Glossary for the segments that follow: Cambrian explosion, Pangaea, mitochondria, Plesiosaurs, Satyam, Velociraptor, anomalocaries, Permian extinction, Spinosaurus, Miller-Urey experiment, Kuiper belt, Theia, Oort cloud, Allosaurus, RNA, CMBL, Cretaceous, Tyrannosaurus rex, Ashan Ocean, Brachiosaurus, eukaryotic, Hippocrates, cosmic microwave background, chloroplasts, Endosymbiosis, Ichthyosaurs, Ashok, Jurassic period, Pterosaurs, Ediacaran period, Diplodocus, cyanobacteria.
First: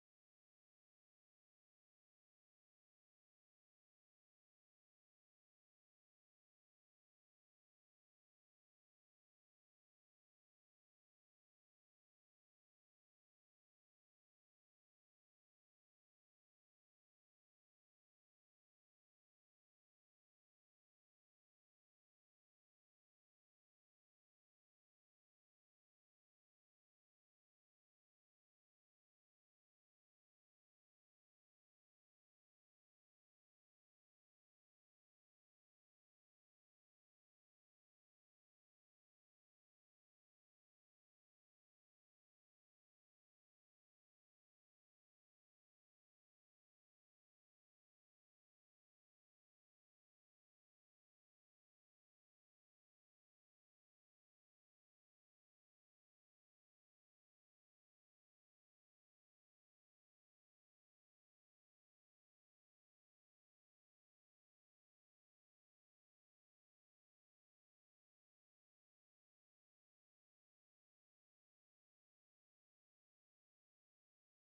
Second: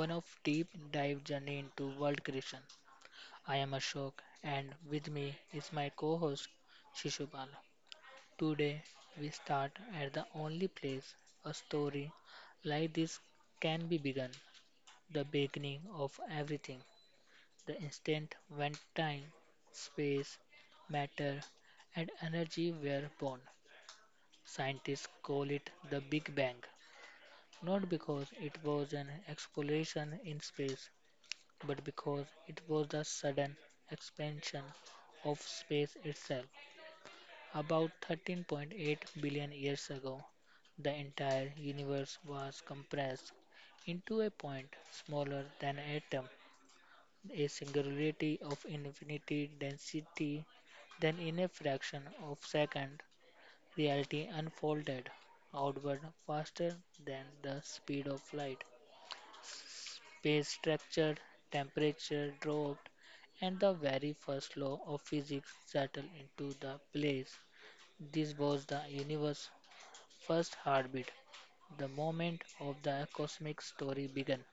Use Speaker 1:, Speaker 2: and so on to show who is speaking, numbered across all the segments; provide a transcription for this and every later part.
Speaker 1: one of deep dive journey into world creation. I am Ashok, and with me is my co-host Shishupal. Today we start at the only place a story like this can be begun: the beginning of everything, the instant when time, space, matter, and energy were born. Scientists call it the Big Bang, not because it was an exploration in space, but because it was the sudden expansion of space itself. About 13.8 billion years ago, the entire universe was compressed into a point smaller than an atom, a singularity of infinity density. Then, in a fraction of a second, reality unfolded outward faster than the speed of light. Space structure, temperature dropped, and the very first law of physics settled into the place. This was the universe's first heartbeat, the moment of the cosmic story began.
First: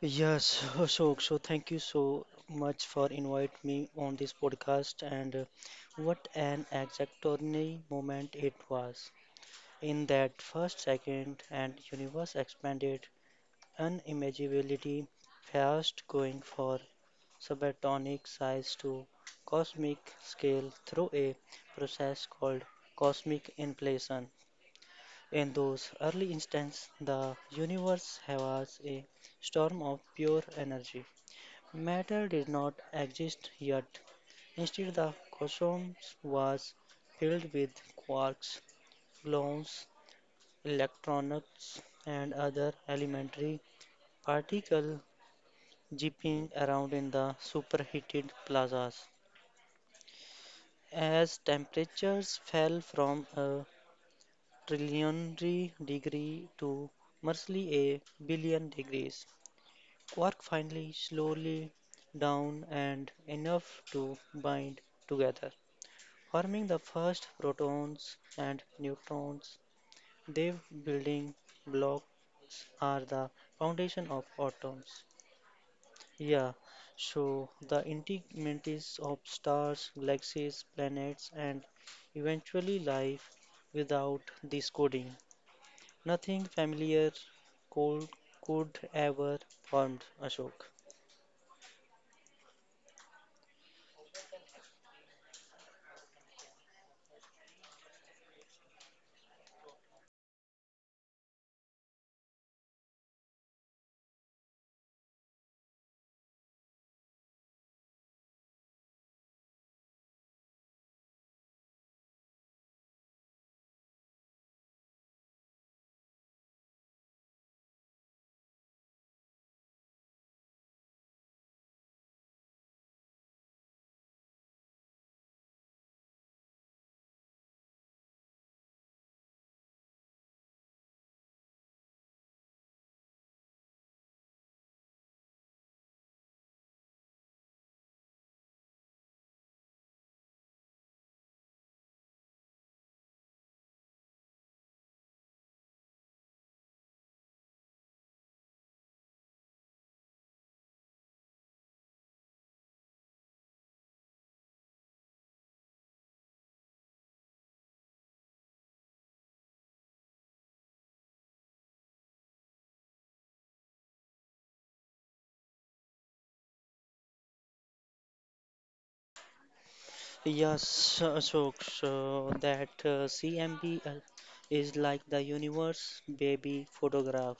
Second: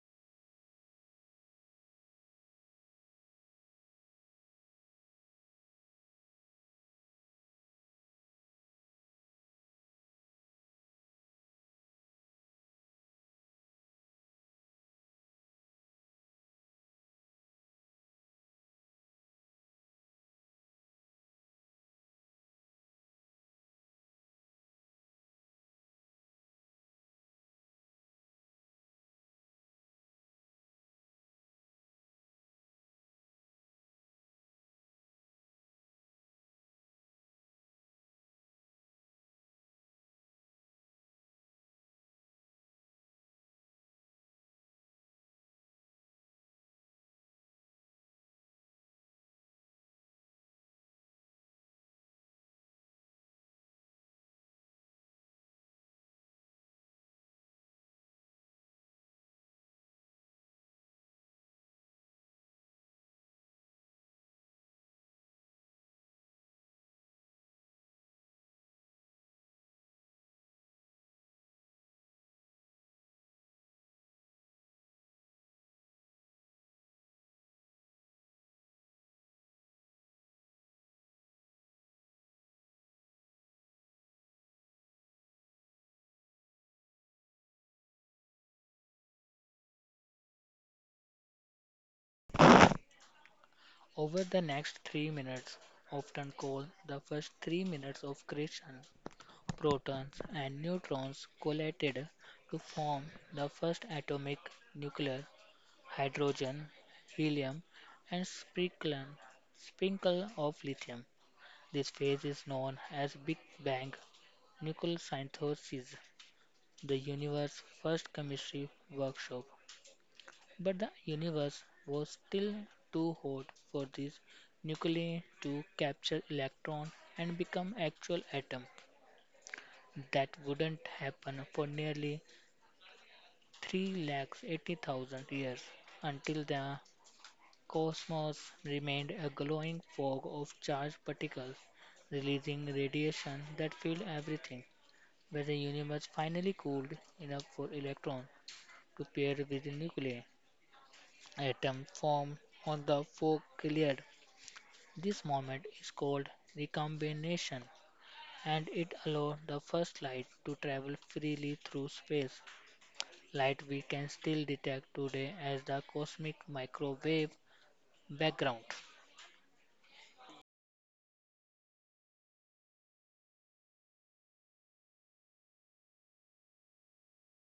Speaker 2: Yes, so thank you so much for inviting me on this podcast and what an extraordinary moment it was. In that first second and universe expanded unimaginability fast going for subatomic size to cosmic scale through a process called cosmic inflation. In those early instants, the universe was a storm of pure energy. Matter did not exist yet. Instead, the cosmos was filled with quarks, gluons, electrons, and other elementary particles zipping around in the superheated plazas. As temperatures fell from a trillionary degree to merely a billion degrees, quark finally slowly down and enough to bind together. Forming the first protons and neutrons, their building blocks are the foundation of atoms. Yeah, so the integrities of stars, galaxies, planets, and eventually life without this coding. Nothing familiar could, could ever formed Ashok.
Speaker 1: Over the next 3 minutes, often called the first 3 minutes of creation, protons and neutrons collided to form the first atomic nuclei hydrogen, helium, and sprinkle of lithium. This phase is known as Big Bang nucleosynthesis, the universe's first chemistry workshop. But the universe was still too hot for these nuclei to capture electron and become actual atom. That wouldn't happen for nearly 380,000 years, until the cosmos remained a glowing fog of charged particles, releasing radiation that filled everything. When the universe finally cooled enough for electrons to pair with the nuclei, atoms formed on the fog cleared. This moment is called recombination, and it allowed the first light to travel freely through space. Light we can still detect today as the cosmic microwave background.
Speaker 2: Yes, so that CMBL is like the universe baby photograph,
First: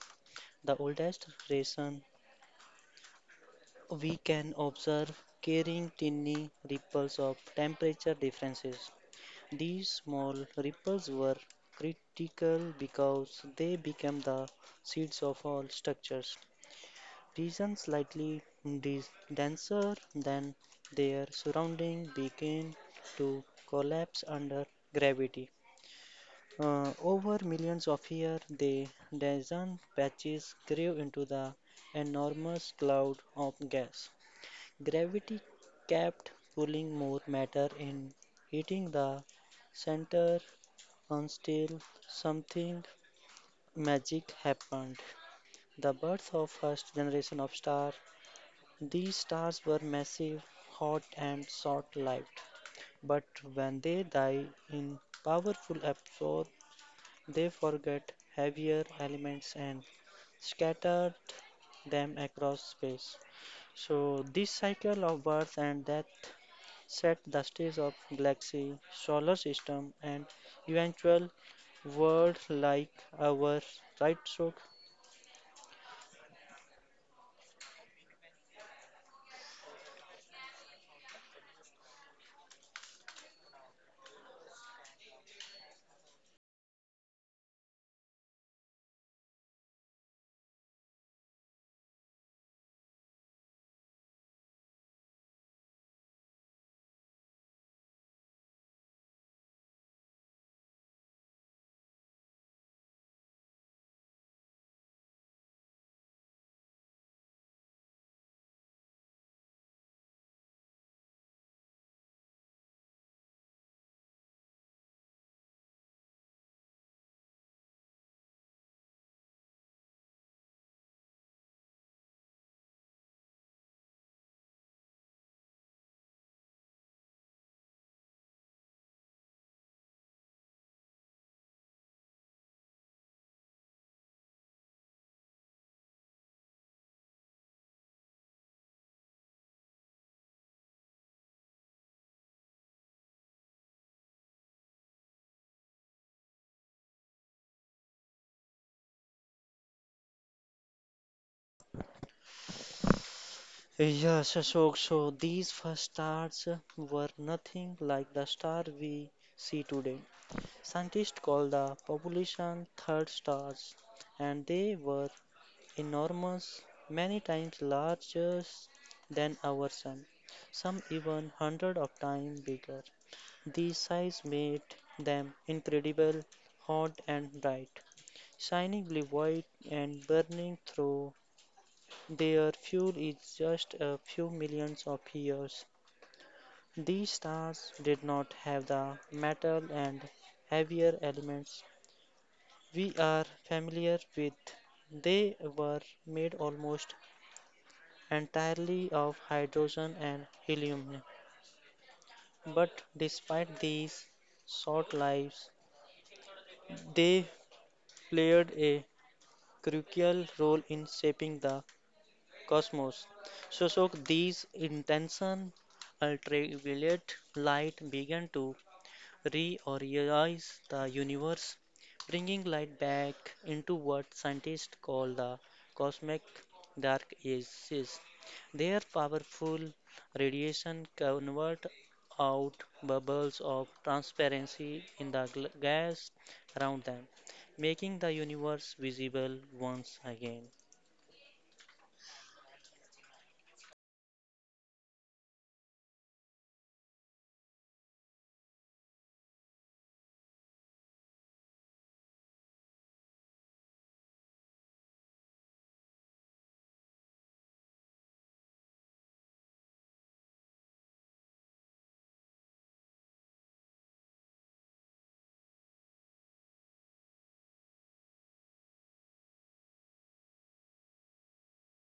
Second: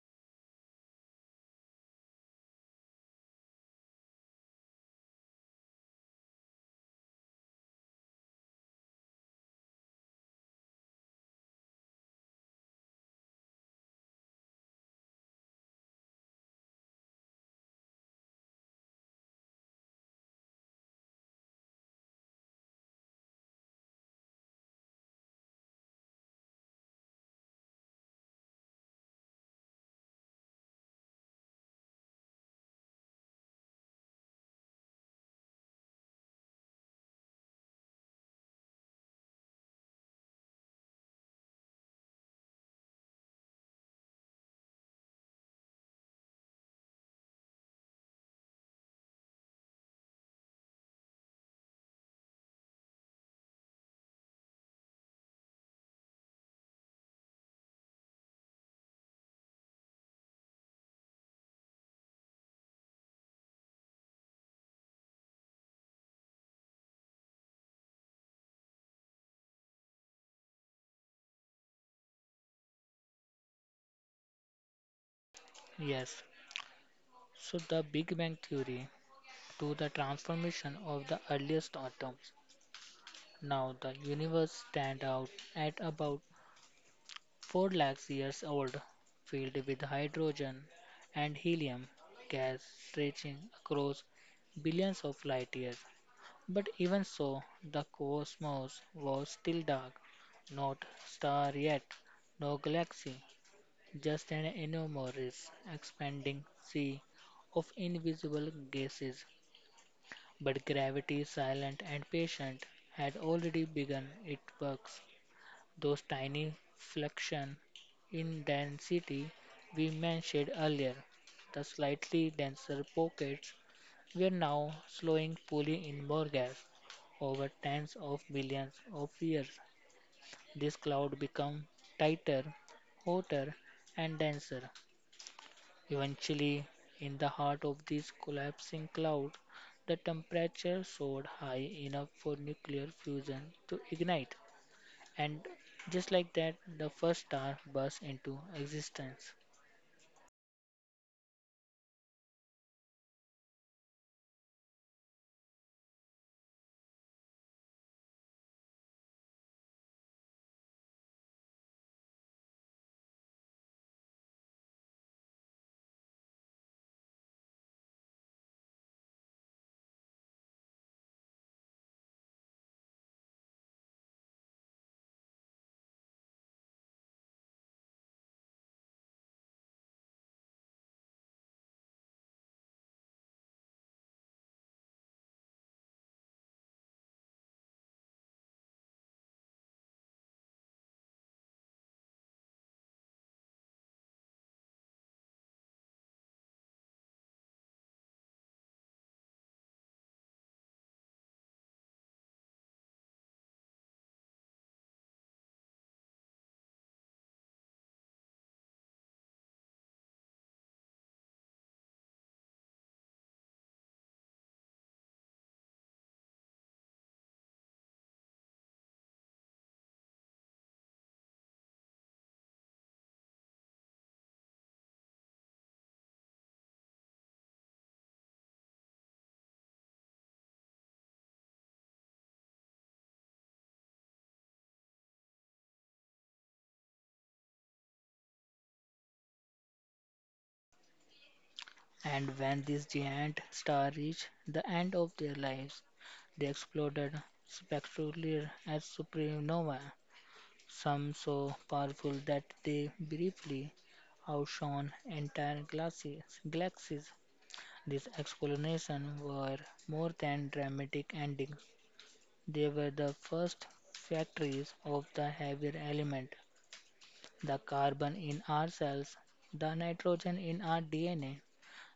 Speaker 2: the oldest reason we can observe carrying tiny ripples of temperature differences. These small ripples were critical because they became the seeds of all structures. Reason slightly denser than their surrounding begin to collapse under gravity. Over millions of years, the densest patches grew into the enormous cloud of gas. Gravity kept pulling more matter in, hitting the center until something magic happened. The birth of first generation of star these stars were massive, hot, and short lived, but when they die in powerful absorb, they forget heavier elements and scatter them across space. So, this cycle of birth and death set the stage of galaxy, solar system, and eventual world like our right so.
Speaker 1: Yes, so the Big Bang theory to the transformation of the earliest atoms. Now the universe stands out at about 4 lakhs years old, filled with hydrogen and helium gas stretching across billions of light years. But even so, the cosmos was still dark, not star yet, no galaxy, just an enormous expanding sea of invisible gases. But gravity, silent and patient, had already begun its works. Those tiny fluctuations in density we mentioned earlier, the slightly denser pockets, were now slowing, pulling in more gas. Over tens of billions of years, this cloud became tighter, hotter, and denser. Eventually, in the heart of this collapsing cloud, the temperature soared high enough for nuclear fusion to ignite. And just like that, the first star burst into existence.
Speaker 2: Yes, Ashok, so these first stars were nothing like the star we see today. Scientists call the population third stars, and they were enormous, many times larger than our sun, some even hundred of times bigger. These size made them incredible, hot and bright, shining blue white and burning through their fuel is just a few millions of years. These stars did not have the metal and heavier elements we are familiar with. They were made almost entirely of hydrogen and helium. But despite these short lives, they played a crucial role in shaping the cosmos. So these intention ultraviolet light began to reorganize the universe, bringing light back into what scientists call the cosmic dark ages. Their powerful radiation convert out bubbles of transparency in the gas around them, making the universe visible once again.
Speaker 1: And when this giant star reached the end of their lives, they exploded spectacularly as supernova, some so powerful that they briefly outshone entire galaxies. These explanations were more than dramatic endings. They were the first factories of the heavier element, the carbon in our cells, the nitrogen in our DNA,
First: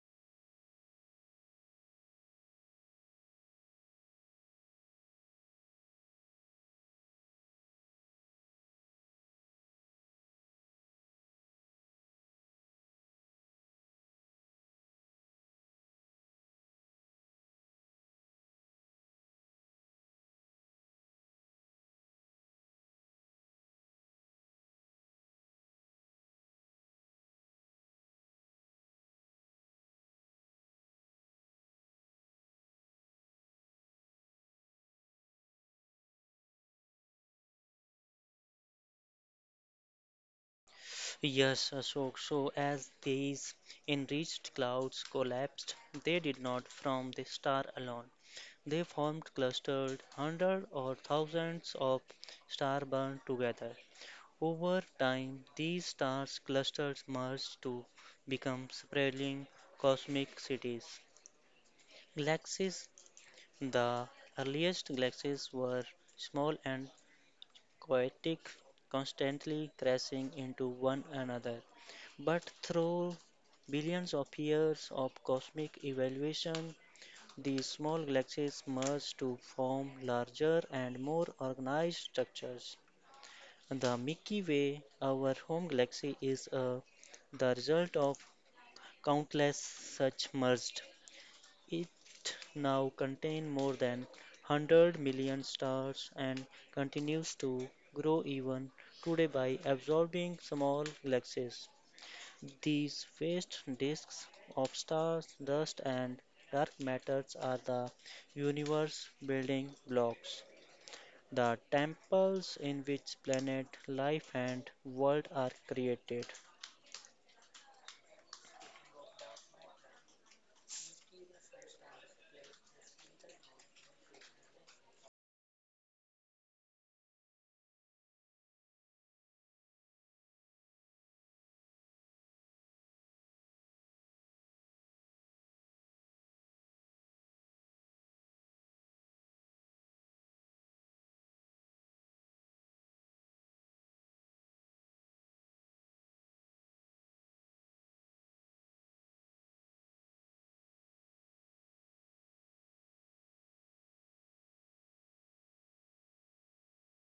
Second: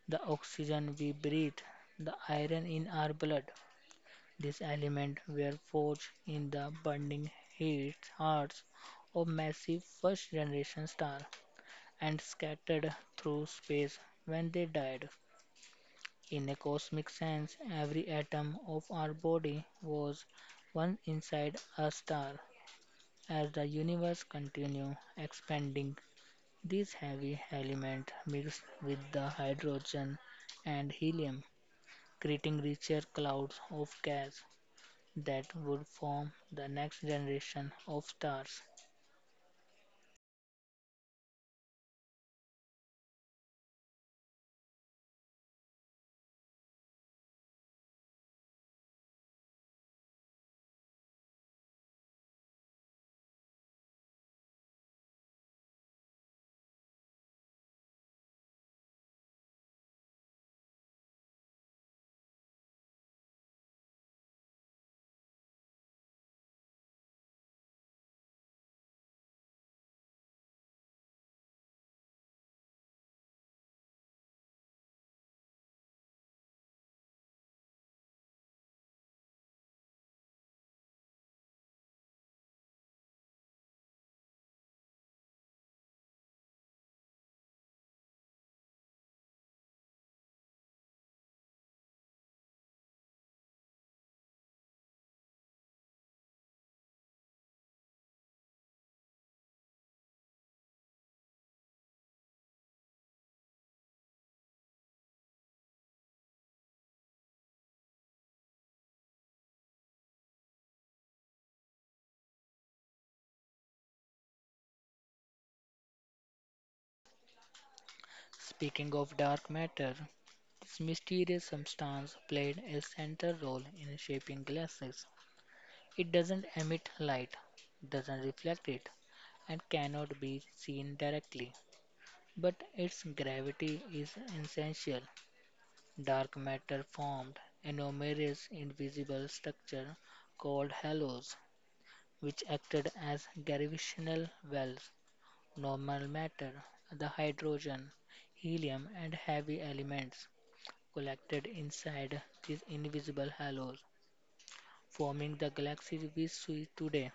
Speaker 1: the oxygen we breathe, the iron in our blood. These elements were forged in the burning heat hearts of massive first generation stars and scattered through space when they died. In a cosmic sense, every atom of our body was once inside a star. As the universe continues expanding, these heavy elements mix with the hydrogen and helium, creating richer clouds of gas that would form the next generation of stars.
Speaker 2: Yes, Ashok. So as these enriched clouds collapsed, they did not from the star alone. They formed clustered hundreds or thousands of stars burned together. Over time, these stars clusters merged to become sprawling cosmic cities. Galaxies, the earliest galaxies were small and chaotic, constantly crashing into one another. But through billions of years of cosmic evolution, these small galaxies merge to form larger and more organized structures. The Milky Way, our home galaxy, is the result of countless such merged it now contains more than 100 million stars and continues to grow even today by absorbing small galaxies. These vast disks of stars, dust, and dark matters are the universe building blocks, the temples in which planet, life, and world are created.
Speaker 1: Speaking of dark matter, this mysterious substance played a central role in shaping galaxies. It doesn't emit light, doesn't reflect it, and cannot be seen directly. But its gravity is essential. Dark matter formed enormous invisible structures called halos, which acted as gravitational wells. Normal matter, the hydrogen, helium, and heavy elements collected inside these invisible halos, forming the galaxies we see today.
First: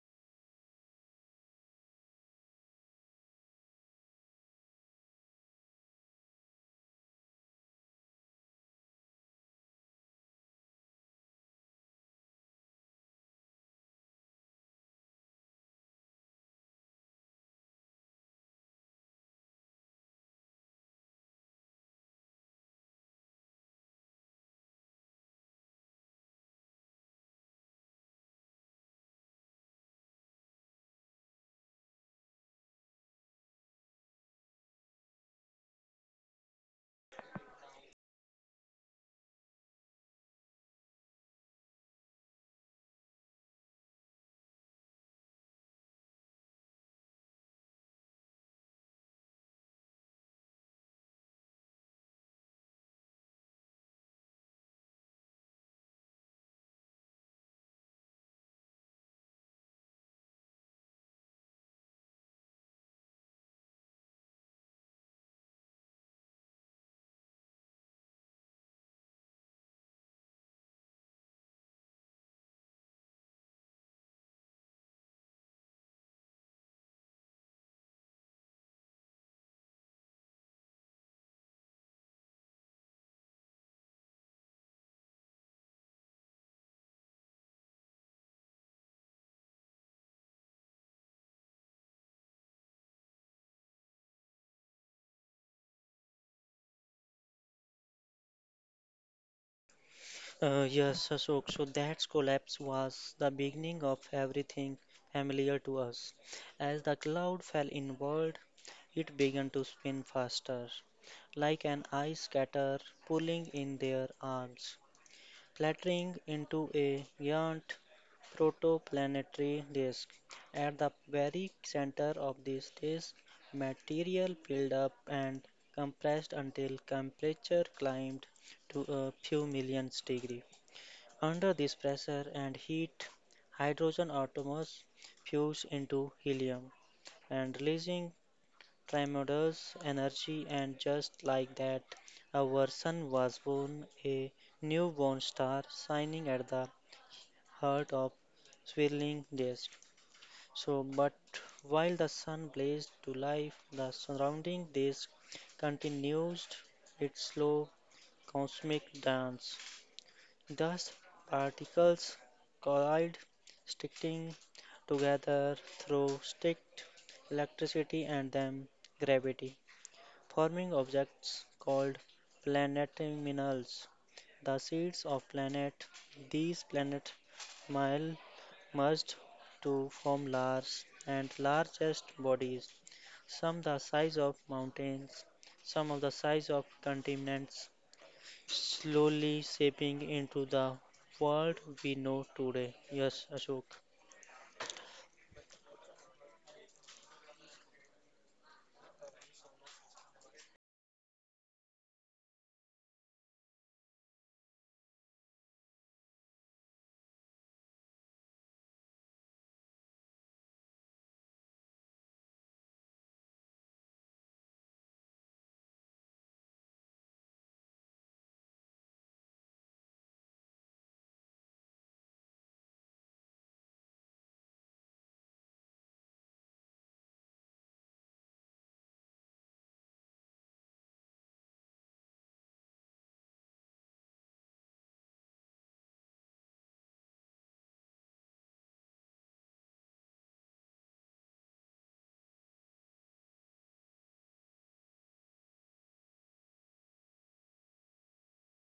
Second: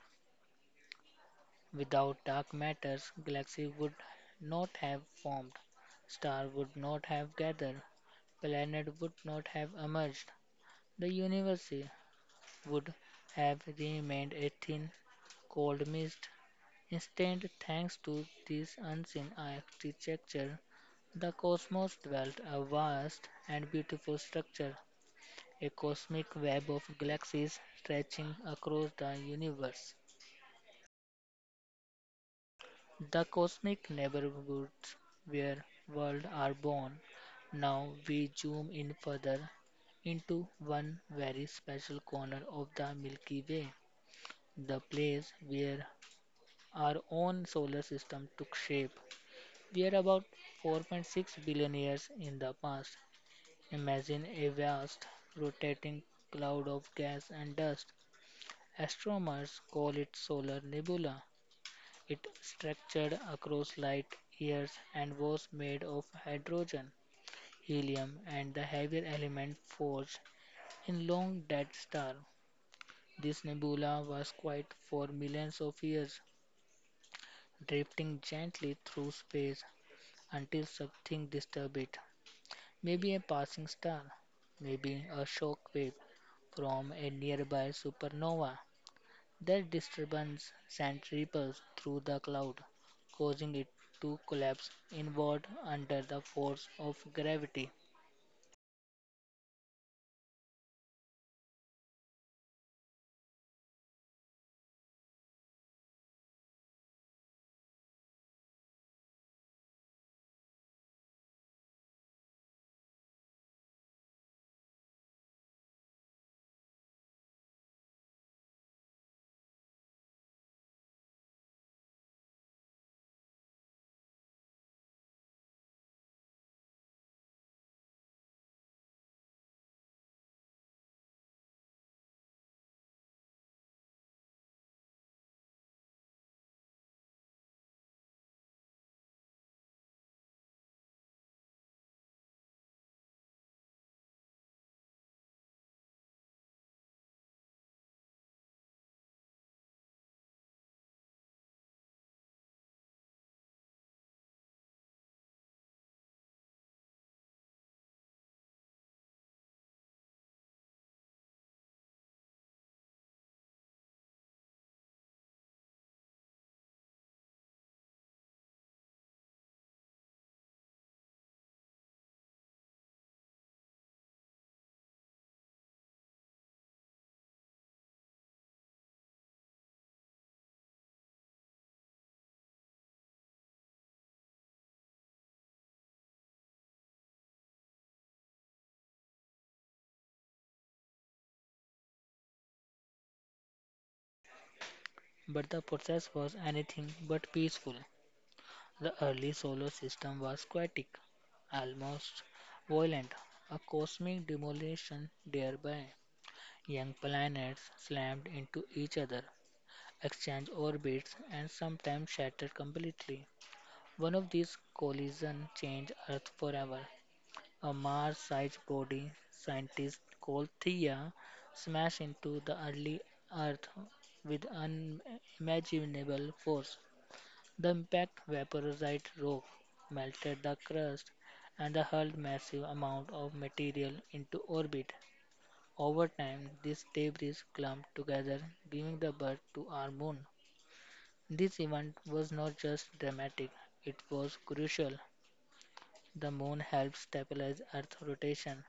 Speaker 1: Without dark matter, galaxies would not have formed, stars would not have gathered, planets would not have emerged. The universe would have remained a thin, cold mist. Instead, thanks to this unseen architecture, the cosmos dwelt a vast and beautiful structure, a cosmic web of galaxies stretching across the universe. The cosmic neighborhoods where worlds are born. Now we zoom in further into one very special corner of the Milky Way, the place where our own solar system took shape. We are about 4.6 billion years in the past. Imagine a vast rotating cloud of gas and dust. Astronomers call it solar nebula. It structured across light years and was made of hydrogen, helium, and the heavier element forged in long-dead stars. This nebula was quiet for millions of years, drifting gently through space until something disturbed it. Maybe a passing star, maybe a shock wave from a nearby supernova. Their disturbance sent ripples through the cloud, causing it to collapse inward under the force of gravity.
Speaker 2: Yes, Ashok. So that collapse was the beginning of everything familiar to us. As the cloud fell inward, it began to spin faster, like an ice scatter pulling in their arms, flattering into a giant protoplanetary disk. At the very center of this disk, material built up and compressed until temperature climbed to a few millions degree. Under this pressure and heat, hydrogen atoms fuse into helium and releasing tremendous energy and just like that our sun was born a newborn star shining at the heart of swirling disk so but while the sun blazed to life the surrounding disk continued its slow cosmic dance. Thus, particles collide, sticking together through sticked electricity and then gravity, forming objects called planetimals. The seeds of planet. These planet mile merged to form large and largest bodies, some the size of mountains, some of the size of continents, slowly shaping into the world we know today. Yes, Ashok.
Speaker 1: But the process was anything but peaceful. The early solar system was chaotic, almost violent, a cosmic demolition thereby. Young planets slammed into each other, exchanged orbits, and sometimes shattered completely. One of these collisions changed Earth forever. A Mars-sized body, scientists call Theia, smashed into the early Earth with unimaginable force. The impact vaporized rock, melted the crust, and hurled massive amounts of material into orbit. Over time, this debris clumped together, giving the birth to our moon. This event was not just dramatic, it was crucial. The moon helped stabilize Earth's rotation,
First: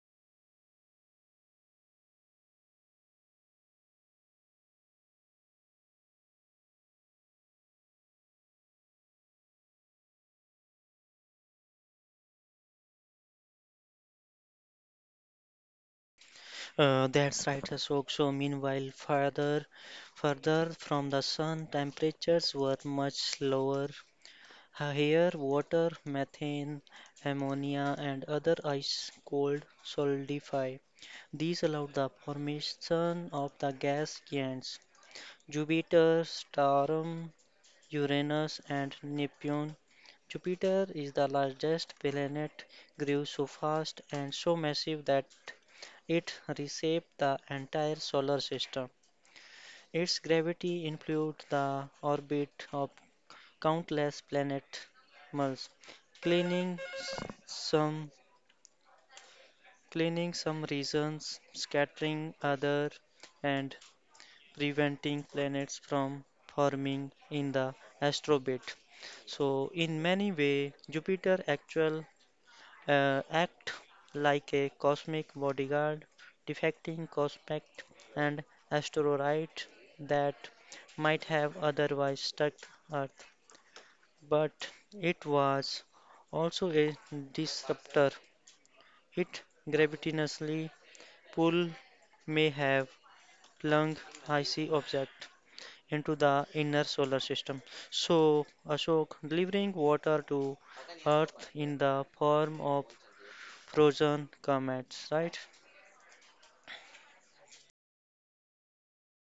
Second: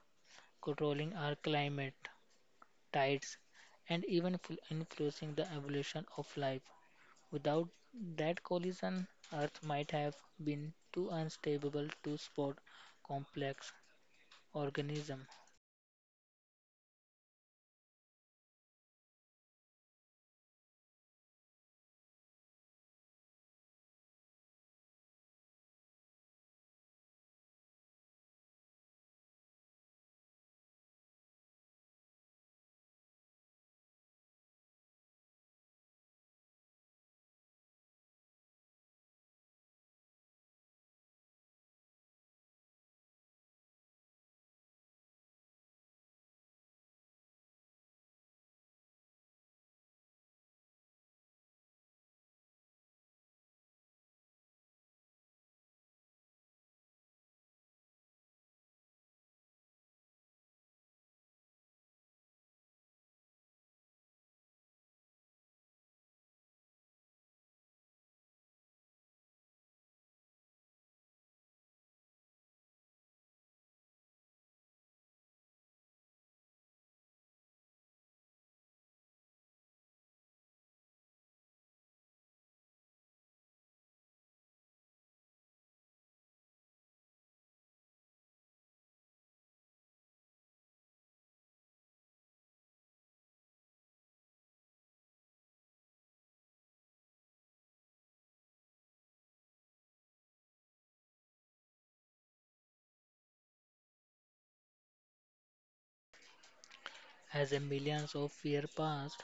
Speaker 1: controlling our climate, tides, and even influencing the evolution of life. Without that collision, Earth might have been too unstable to support complex organisms.
Speaker 2: That's right, Ashok. So, meanwhile, further from the sun, temperatures were much lower. Here, water, methane, ammonia, and other ice cold solidify. These allowed the formation of the gas giants. Jupiter, Saturn, Uranus, and Neptune. Jupiter is the largest planet, grew so fast and so massive that it reshaped the entire solar system. Its gravity influenced the orbit of countless planets, cleaning some, cleaning some regions, scattering others, and preventing planets from forming in the astrobit. So, in many way, Jupiter actual act like a cosmic bodyguard, defecting cosmic and asteroids that might have otherwise struck Earth. But it was also a disruptor. It gravitationally pull may have flung icy object into the inner solar system. So, Ashok, delivering water to Earth in the form of frozen comets, right?
Speaker 1: As the millions of years passed,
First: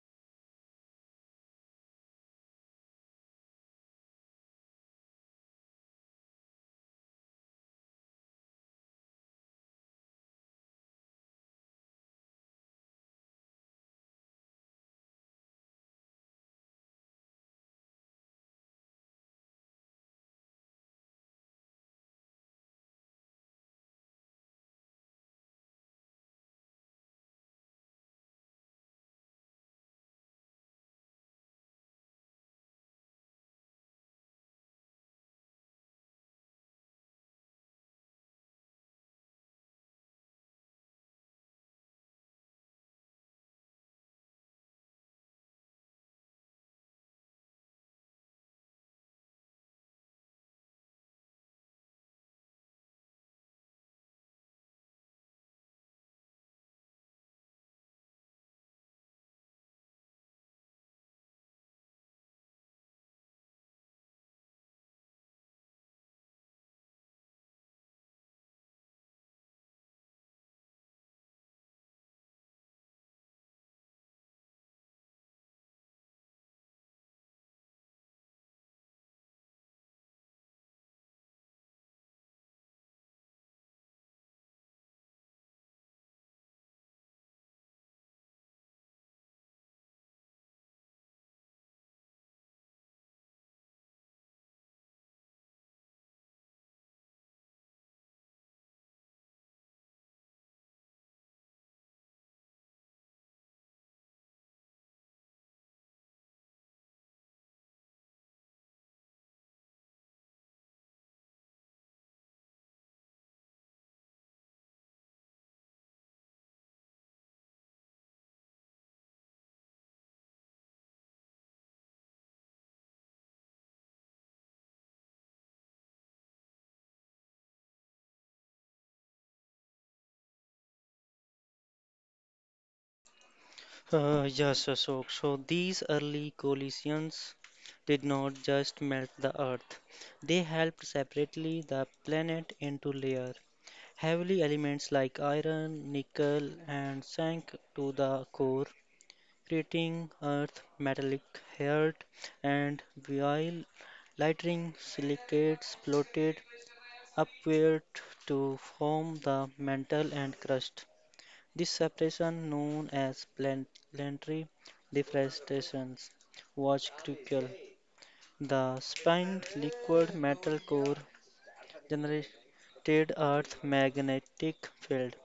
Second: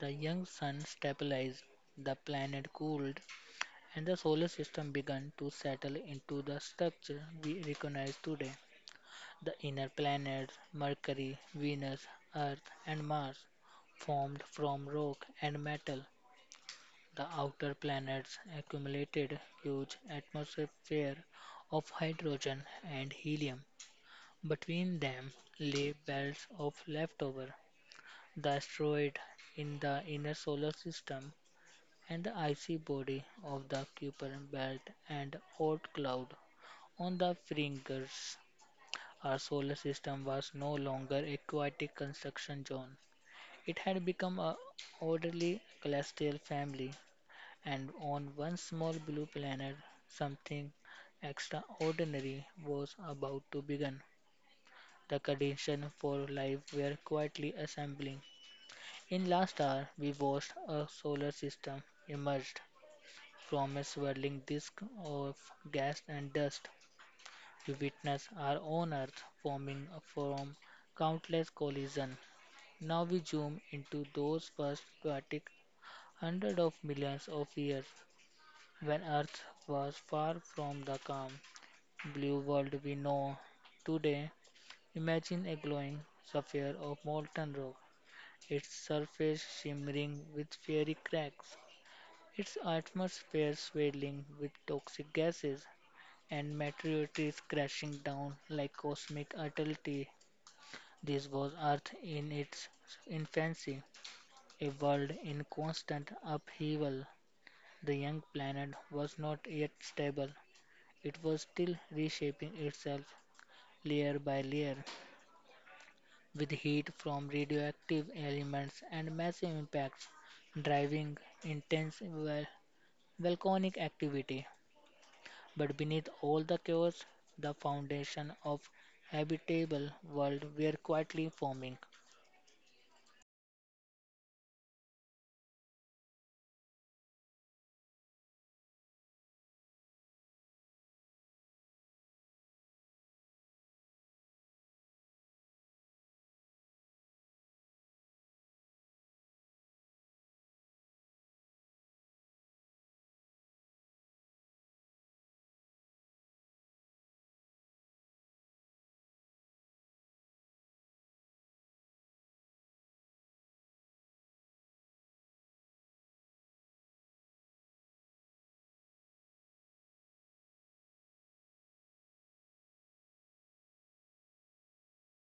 Speaker 1: the young sun stabilized, the planet cooled, and the solar system began to settle into the structure we recognize today. The inner planets Mercury, Venus, Earth, and Mars formed from rock and metal. The outer planets accumulated huge atmospheres of hydrogen and helium. Between them lay belts of leftover, the asteroid in the inner solar system, and the icy body of the Kuiper belt and Oort cloud on the fringes. Our solar system was no longer a chaotic construction zone. It had become a orderly celestial family, and on one small blue planet, something extraordinary was about to begin. The conditions for life were quietly assembling. In last hour, we watched a solar system emerged from a swirling disk of gas and dust. We witness our own Earth forming from countless collisions. Now we zoom into those first chaotic hundreds of millions of years when Earth was far from the calm blue world we know today. Imagine a glowing sphere of molten rock, its surface shimmering with fiery cracks, its atmosphere swirling with toxic gases, and meteorites crashing down like cosmic artillery. This was Earth in its infancy, a world in constant upheaval. The young planet was not yet stable. It was still reshaping itself layer by layer, with heat from radioactive elements and massive impacts driving intense volcanic activity. But beneath all the chaos, the foundation of habitable world were quietly forming.
Speaker 2: Yes, Ashok. So, these early collisions did not just melt the Earth, they helped separately the planet into layer. Heavily elements like iron, nickel, and sank to the core, creating earth metallic heart and while lighting silicates floated upward to form the mantle and crust. This separation, known as planetary deforestation, was crucial. The spined liquid metal core generated Earth's magnetic field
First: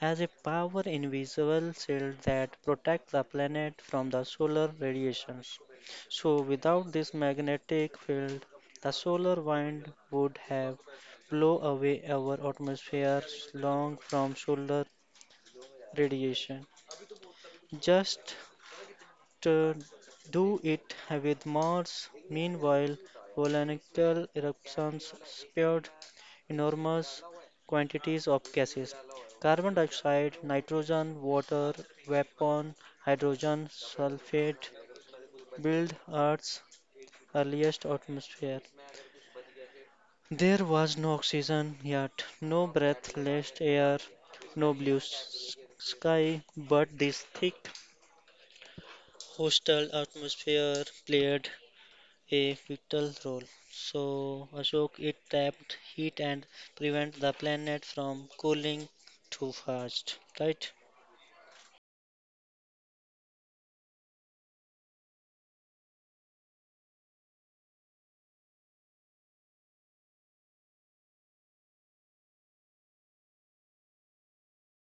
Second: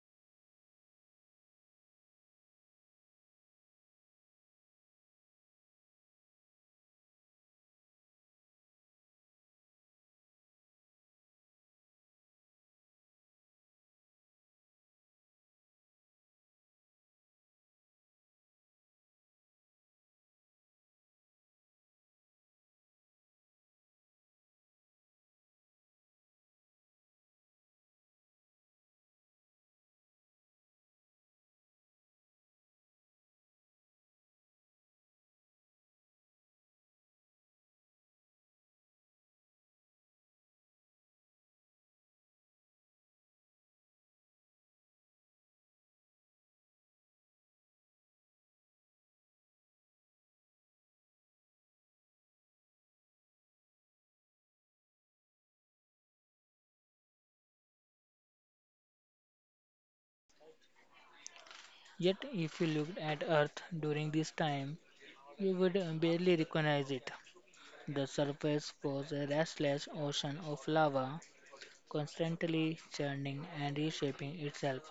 Speaker 2: as a power invisible shield that protects the planet from the solar radiations. So, without this magnetic field, the solar wind would have blown away our atmosphere's long from solar radiation. Just uh, do it with Mars. Meanwhile, volcanic eruptions spewed enormous quantities of gases carbon dioxide, nitrogen, water, vapor, hydrogen, sulfate built Earth's earliest atmosphere. There was no oxygen yet, no breathless air, no blue sky, but this thick, hostile atmosphere played a vital role. So, Ashok, it trapped heat and prevent the planet from cooling too fast, right?
Speaker 1: Yet, if you looked at Earth during this time, you would barely recognize it. The surface was a restless ocean of lava, constantly churning and reshaping itself.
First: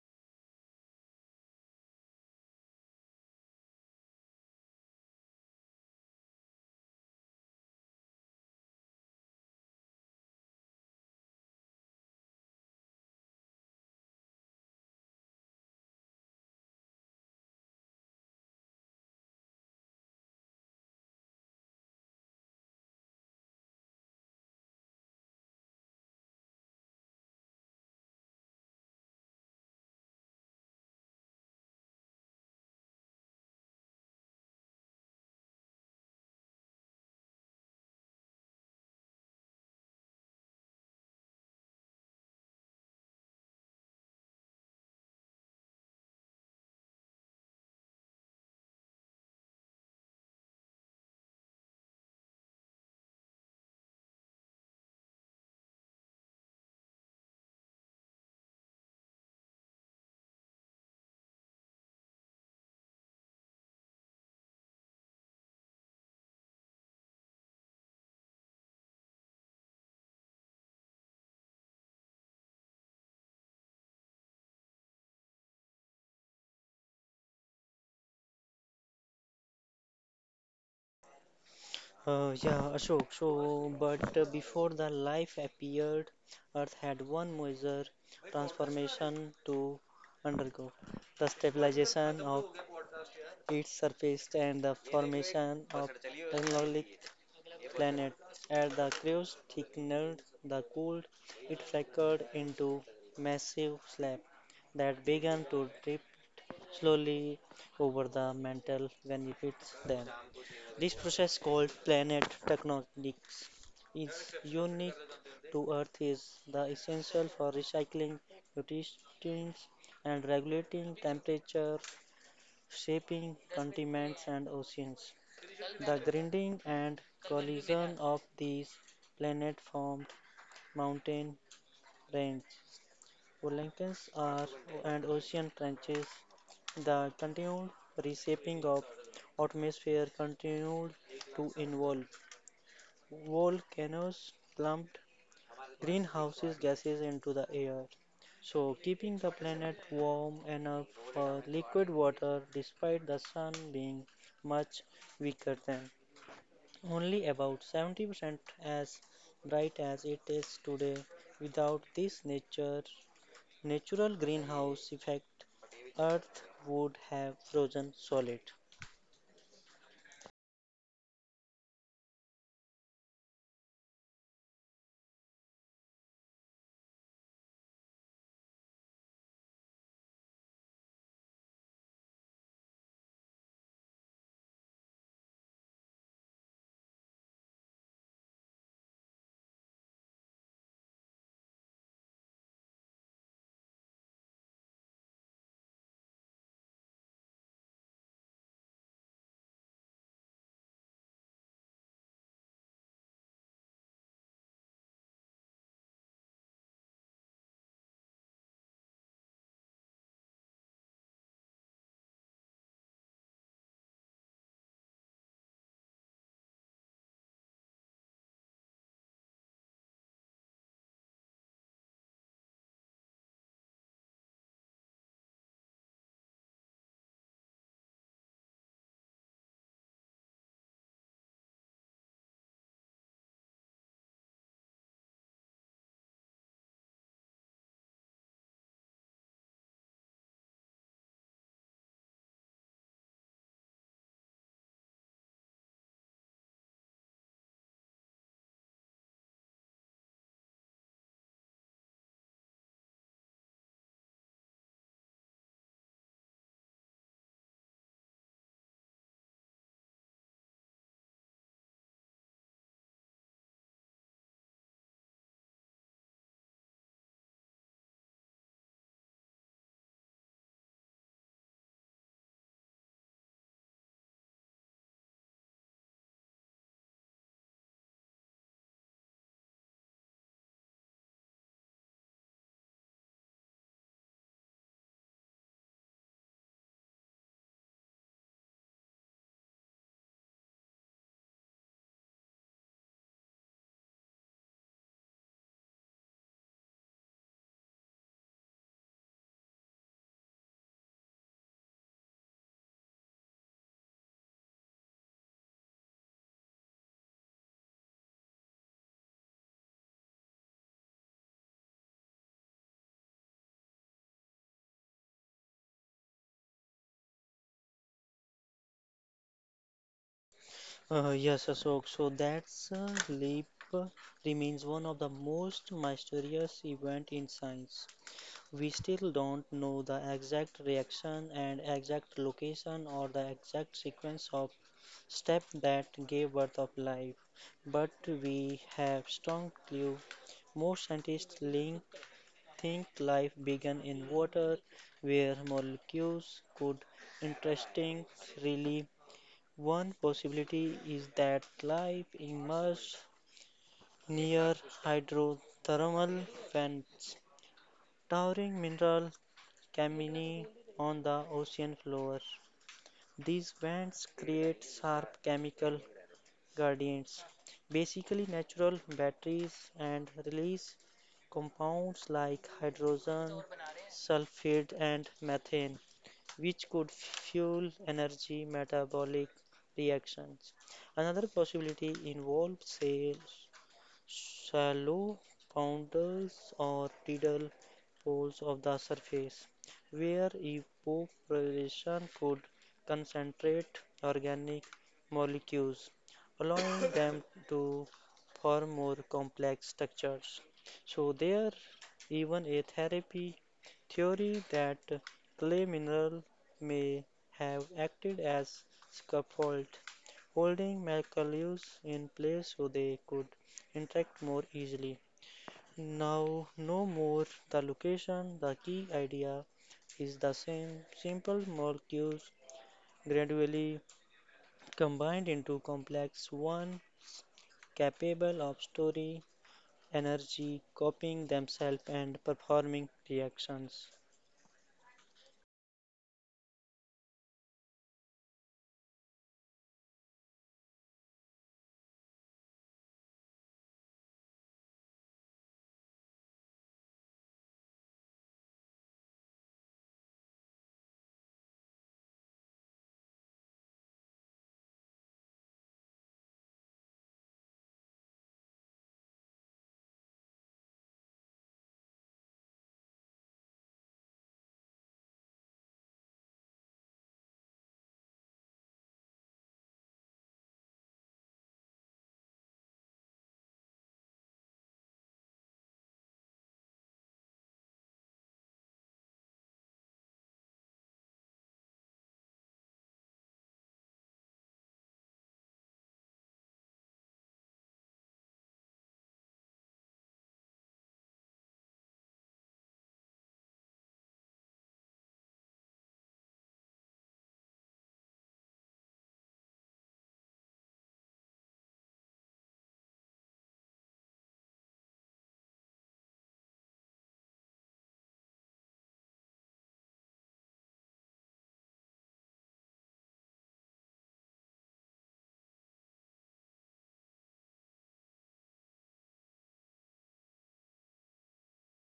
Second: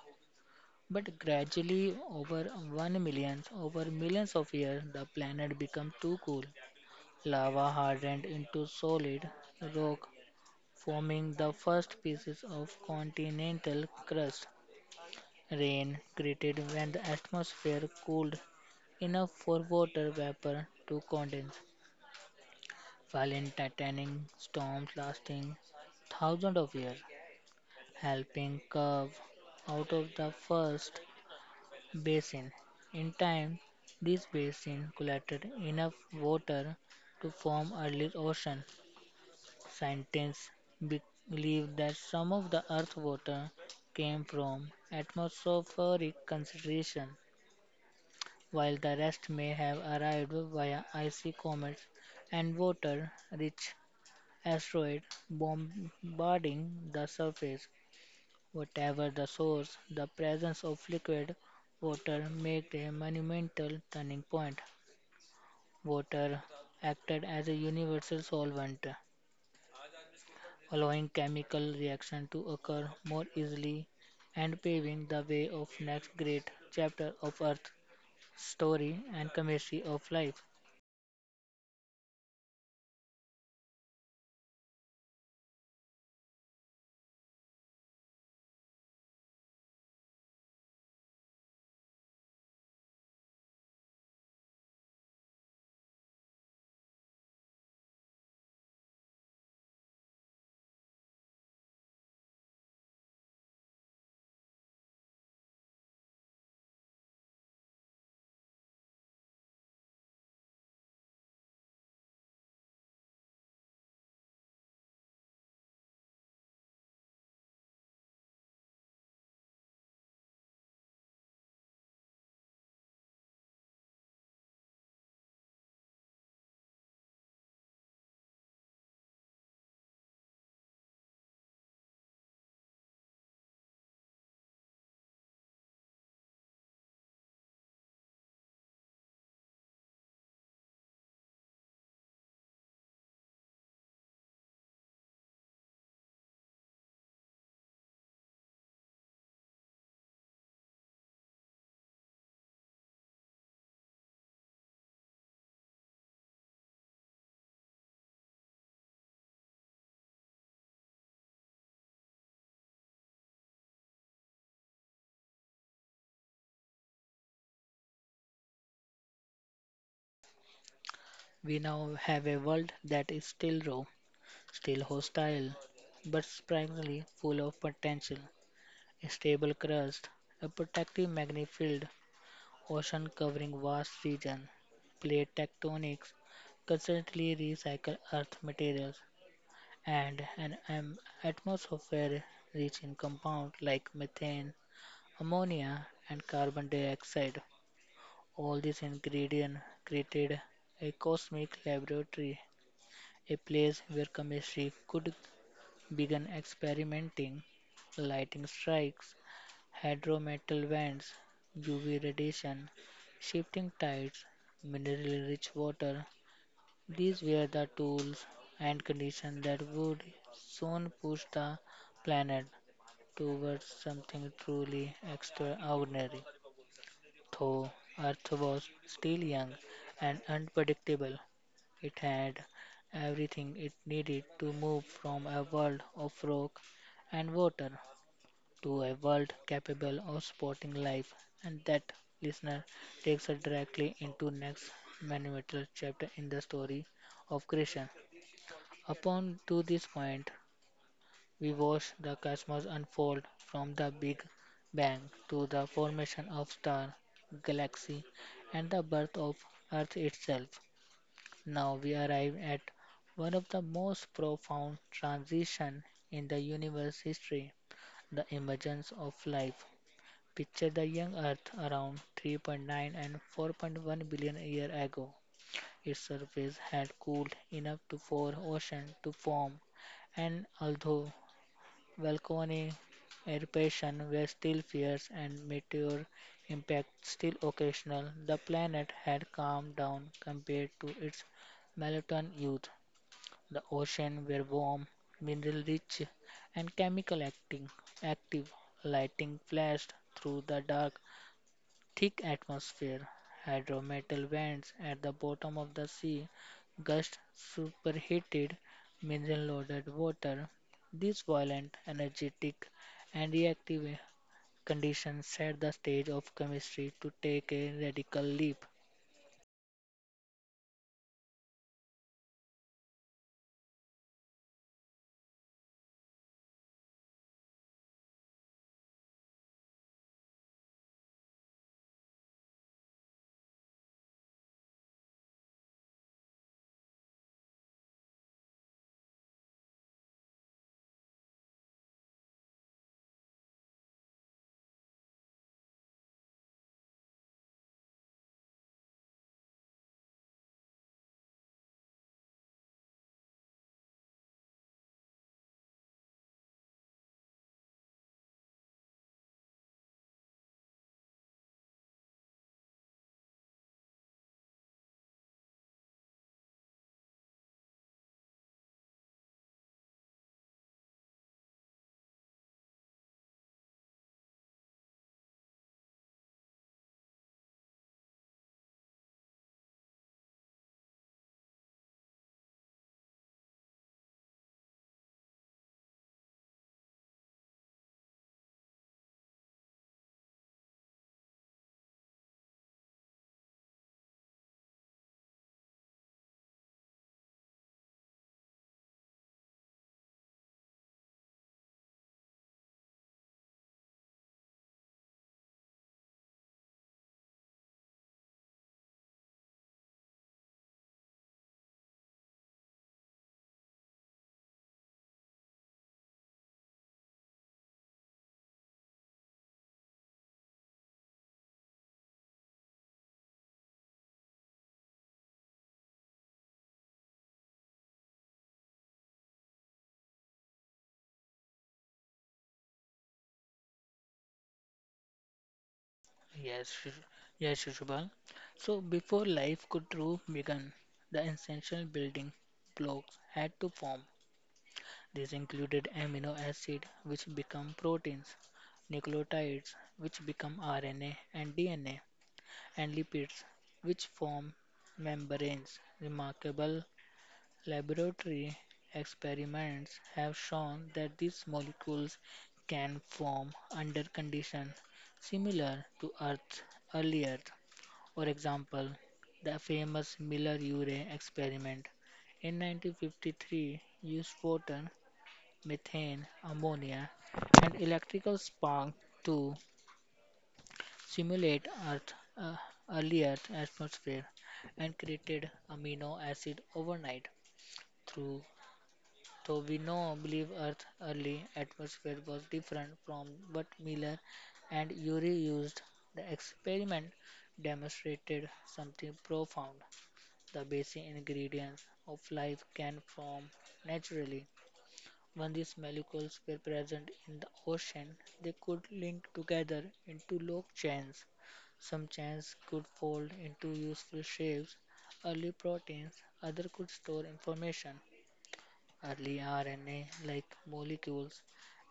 Speaker 1: But gradually, over millions of years, the planet became too cool. Lava hardened into solid rock, forming the first pieces of continental crust. Rain created when the atmosphere cooled enough for water vapor to condense, violent, in titanic storms lasting thousands of years, helping curve out of the first basin. In time, this basin collected enough water to form early ocean. Scientists be- believe that some of the earth's water came from atmospheric concentration while the rest may have arrived via icy comets and water-rich asteroids bombarding the surface. Whatever the source, the presence of liquid water made a monumental turning point. Water acted as a universal solvent, allowing chemical reactions to occur more easily and paving the way of next great chapter of Earth's story and chemistry of life.
Speaker 2: Yeah, Ashok. So, but before the life appeared, Earth had one major transformation to undergo: the stabilization of its surface and the formation of technologic planet. As the crews thickened the cold, it flickered into massive slab that began to drip slowly over the mantle beneath them. This process called planet tectonics is unique to Earth is the essential for recycling nutrients and regulating temperature, shaping continents and oceans. The grinding and collision of these planets formed mountain ranges, volcanoes, are, and ocean trenches. The continued reshaping of atmosphere continued to involve volcanoes plumped greenhouses gases into the air. So, keeping the planet warm enough for liquid water despite the sun being much weaker than only about 70% as bright as it is today. Without this nature natural greenhouse effect, Earth would have frozen solid.
Speaker 1: We now have a world that is still raw, still hostile, but surprisingly full of potential. A stable crust, a protective magnetic field, ocean covering vast regions, plate tectonics, constantly recycle earth materials, and an atmosphere rich in compounds like methane, ammonia, and carbon dioxide. All these ingredients created a cosmic laboratory, a place where chemistry could begin experimenting. Lighting strikes, hydrometal vents, UV radiation, shifting tides, mineral rich water. These were the tools and conditions that would soon push the planet towards something truly extraordinary. Though Earth was still young and unpredictable, it had everything it needed to move from a world of rock and water to a world capable of supporting life. And that, listener, takes us directly into next monumental chapter in the story of creation. Upon to this point, we watch the cosmos unfold from the Big Bang to the formation of star, galaxy, and the birth of Earth itself. Now we arrive at one of the most profound transitions in the universe history, the emergence of life. Picture the young Earth around 3.9 and 4.1 billion years ago. Its surface had cooled enough to for ocean to form, and although volcanic eruptions were still fierce and meteor impacts still occasional. The planet had calmed down compared to its molten youth. The oceans were warm, mineral-rich, and chemical acting active. Lighting flashed through the dark thick atmosphere, hydrometal vents at the bottom of the sea, gust superheated mineral loaded water. These violent, energetic, and reactive conditions set the stage of chemistry to take a radical leap.
Speaker 2: Yes, Ashok. So that's leap uh, remains one of the most mysterious event in science. We still don't know the exact reaction and exact location or the exact sequence of step that gave birth of life, but we have strong clue. Most scientists think life began in water, where molecules could interesting really. One possibility is that life emerged near hydrothermal vents. Towering mineral Camini on the ocean floor. These vents create sharp chemical gradients, basically natural batteries, and release compounds like hydrogen, sulfide, and methane, which could fuel energy metabolic reactions. Another possibility involves sails shallow pounders or tidal pools of the surface, where evaporation could concentrate organic molecules, allowing them to form more complex structures. So, there even a therapy theory that clay mineral may have acted as scaffold, holding molecules in place so they could interact more easily. Now, no more the location, the key idea is the same. Simple molecules gradually combined into complex one capable of storing energy, copying themselves and performing reactions.
Speaker 1: Yes, Shish- yes, Shishupal. So before life could truly begin, the essential building blocks had to form. These included amino acids, which become proteins, nucleotides, which become RNA and DNA, and lipids, which form membranes. Remarkable laboratory experiments have shown that these molecules can form under conditions similar to Earth's early Earth. For example, the famous Miller-Urey experiment in 1953 used photon methane, ammonia, and electrical spark to simulate Earth, uh, early Earth atmosphere and created amino acid overnight. Through though we know believe Earth early atmosphere was different from what Miller and Urey used, the experiment demonstrated something profound. The basic ingredients of life can form naturally. When these molecules were present in the ocean, they could link together into long chains. Some chains could fold into useful shapes, early proteins, others could store information, early RNA like molecules.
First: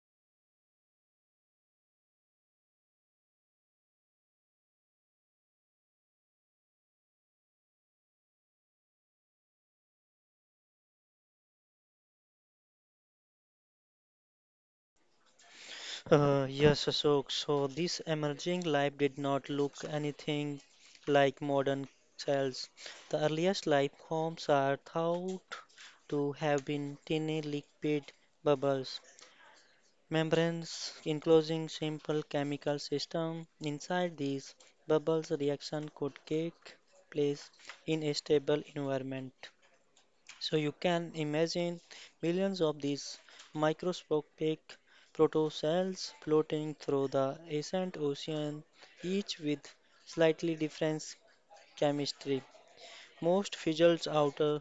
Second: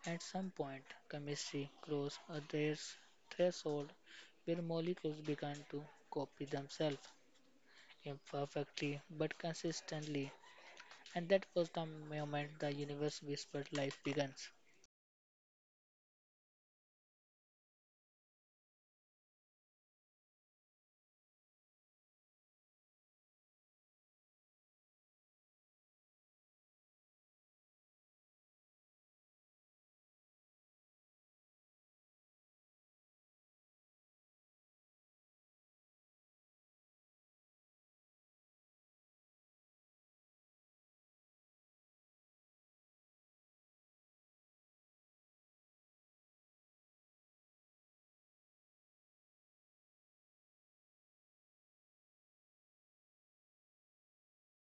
Speaker 1: At some point, chemistry crossed a threshold where molecules began to copy themselves imperfectly but consistently, and that was the moment the universe whispered life begins.
Speaker 2: Yes, Ashok. So this emerging life did not look anything like modern cells. The earliest life forms are thou to have been tiny liquid bubbles, membranes enclosing simple chemical system. Inside these bubbles, reaction could take place in a stable environment. So you can imagine millions of these microscopic protocells floating through the ancient ocean, each with slightly different chemistry. Most fizzled out,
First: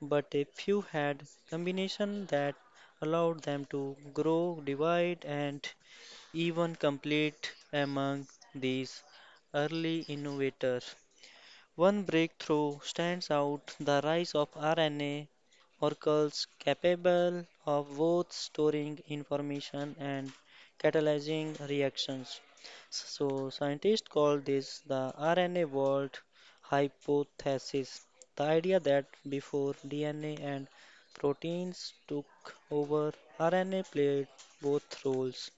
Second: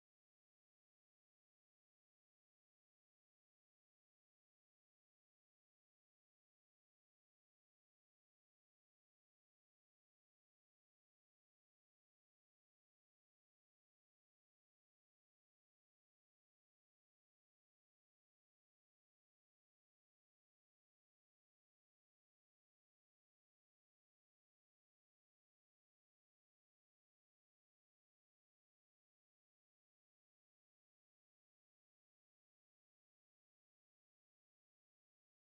Speaker 2: but a few had combination that allowed them to grow, divide, and even complete among these early innovators. One breakthrough stands out the rise of RNA molecules capable of both storing information and catalyzing reactions. So, scientists call this the RNA vault hypothesis. The idea that before DNA and proteins took over, RNA played both roles.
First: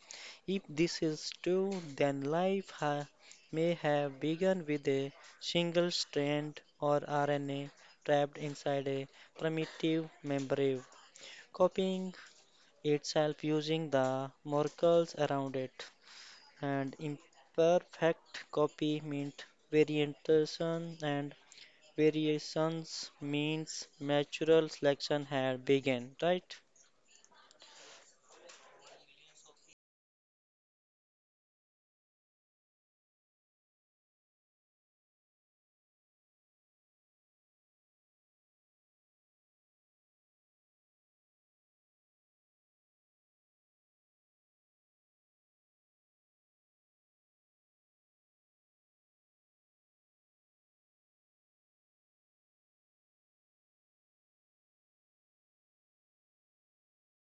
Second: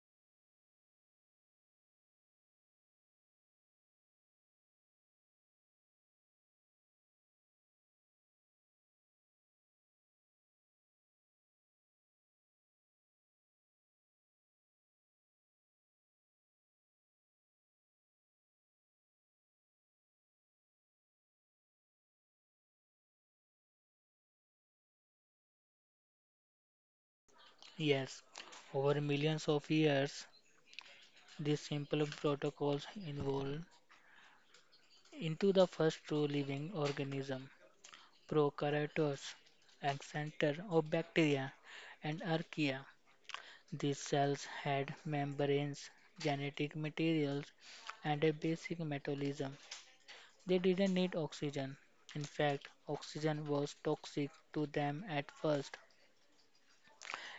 Speaker 2: If this is true, then may have begun with a single strand or RNA trapped inside a primitive membrane, copying itself using the molecules around it. And imperfect copy meant variation, and variations means natural selection had begun, right?
Speaker 1: Yes, over millions of years, these simple protocols evolved into the first true living organism, prokaryotes, ancestor of bacteria and archaea. These cells had membranes, genetic materials, and a basic metabolism. They didn't need oxygen. In fact, oxygen was toxic to them at first.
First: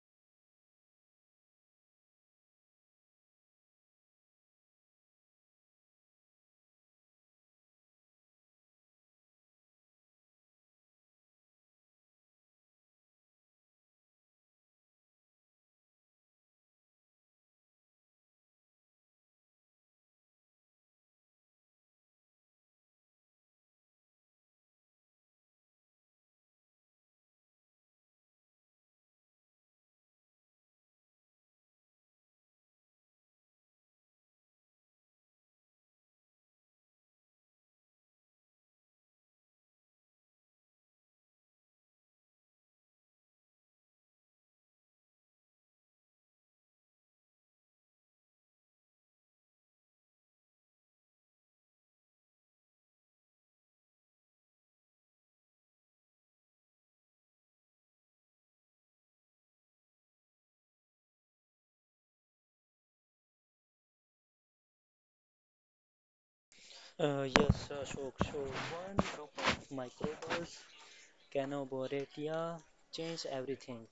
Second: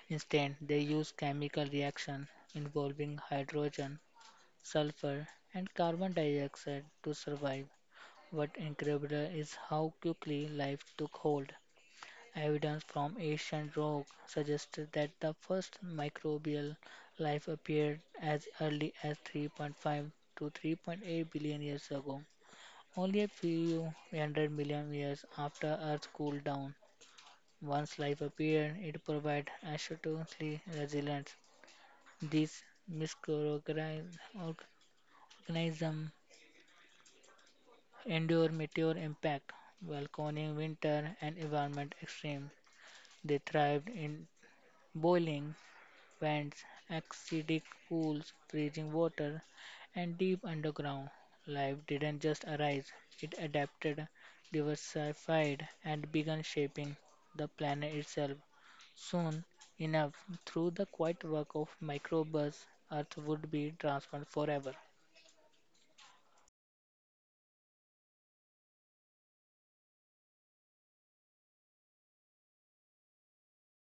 Speaker 1: Instead, they used chemical reactions involving hydrogen sulfur, and carbon dioxide to survive. What incredible is how quickly life took hold. Evidence from ancient rock suggested that the first microbial life appeared as early as 3.5 to 3.8 billion years ago, only a few hundred million years after Earth cooled down. Once life appeared, it provided astonishingly resilience. These microorganisms endure meteor impact while conning winter and environment extremes. They thrived in boiling vents, acidic pools, freezing water, and deep underground. Life didn't just arise, it adapted, diversified, and began shaping the planet itself. Soon enough, through the quiet work of microbes, Earth would be transformed forever.
Speaker 2: Yes, Ashok. So one group of microbes, Canoboratia, changed everything.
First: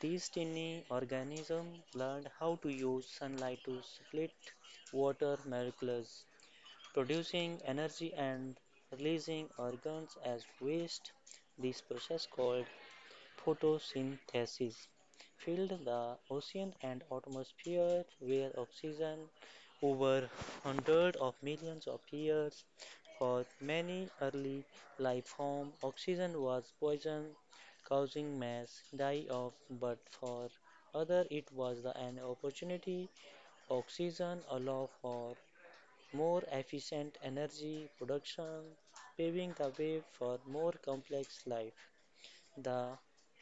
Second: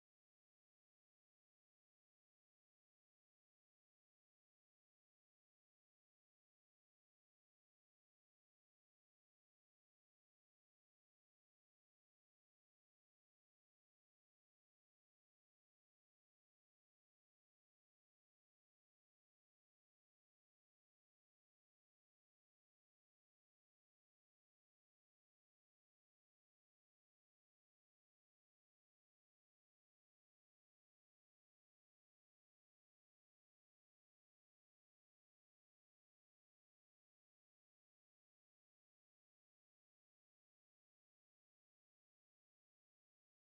Speaker 2: These tiny organisms learned how to use sunlight to split water molecules, producing energy and releasing organs as waste. This process called Photosynthesis filled the ocean and atmosphere with oxygen over hundreds of millions of years. For many early life forms, oxygen was poison, causing mass die-off, but for others it was an opportunity. Oxygen allowed for more efficient energy production, paving the way for more complex life. The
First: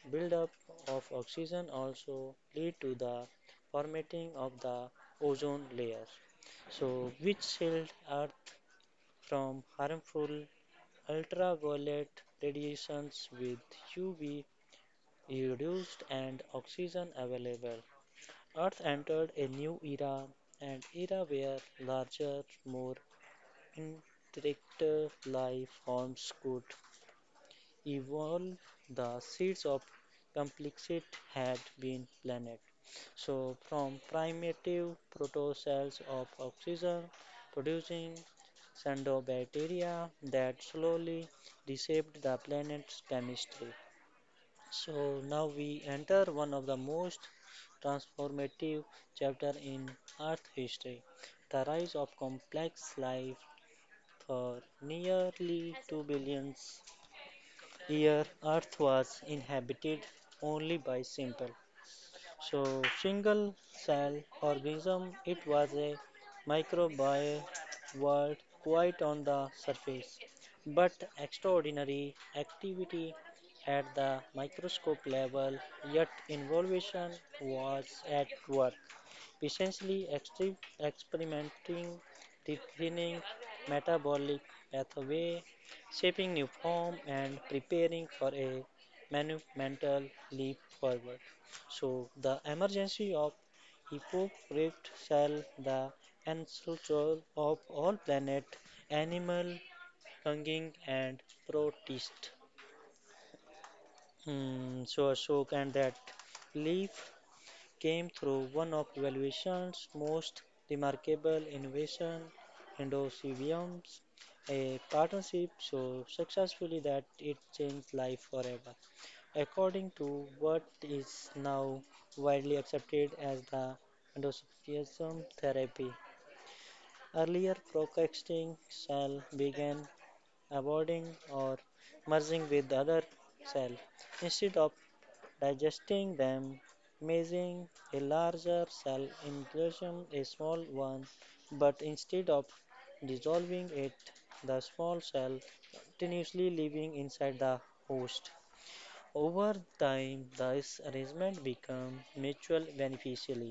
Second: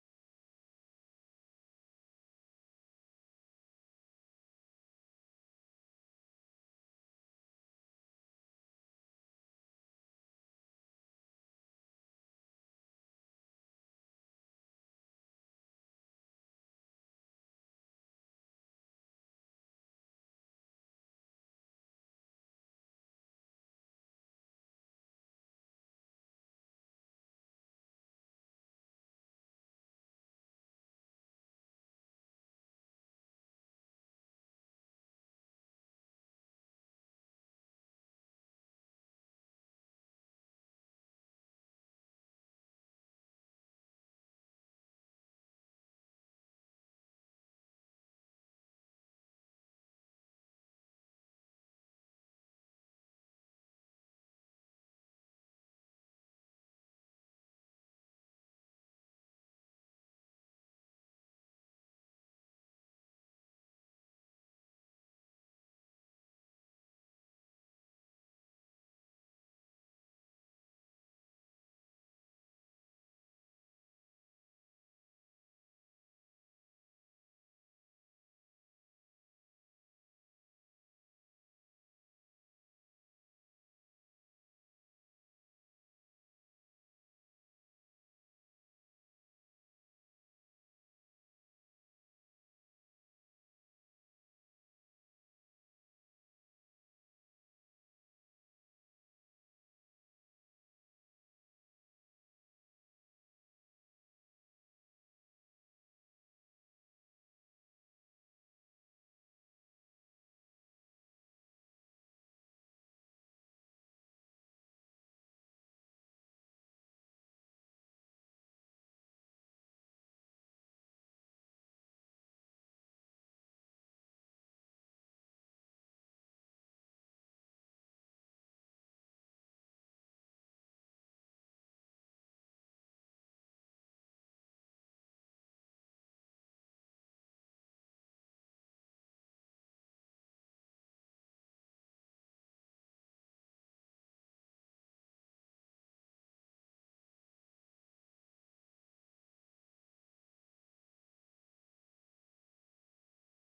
Speaker 2: buildup of oxygen also lead to the formatting of the ozone layer, which shield Earth from harmful ultraviolet radiations with UV reduced and oxygen available. Earth entered a new era, an era where larger, more interactive life forms could evolve, the seeds of complexity had been planted. So, from primitive protocells of oxygen producing cyanobacteria that slowly reshaped the planet's chemistry. So, now we enter one of the most transformative chapter in Earth history, the rise of complex life for nearly 2 billion here, Earth was inhabited only by simple single cell organism it was a microbial world quite on the surface, but extraordinary activity at the microscope level yet involution was at work essentially experimenting defining metabolic pathway, shaping new form and preparing for a monumental leap forward. So the emergency of Hippocrates shall the ancestor of all planet, animal, hanging and protist. So Ashok and that leaf came through one of Valuation's most remarkable innovation Endosymbioms, a partnership so successfully that it changed life forever. According to what is now widely accepted as the endosymbiosis therapy, earlier procasting cell began avoiding or merging with other cell instead of digesting them, making a larger cell enclosure a small one, but instead of dissolving it, the small cell continuously living inside the host. Over time, this arrangement becomes mutually beneficial.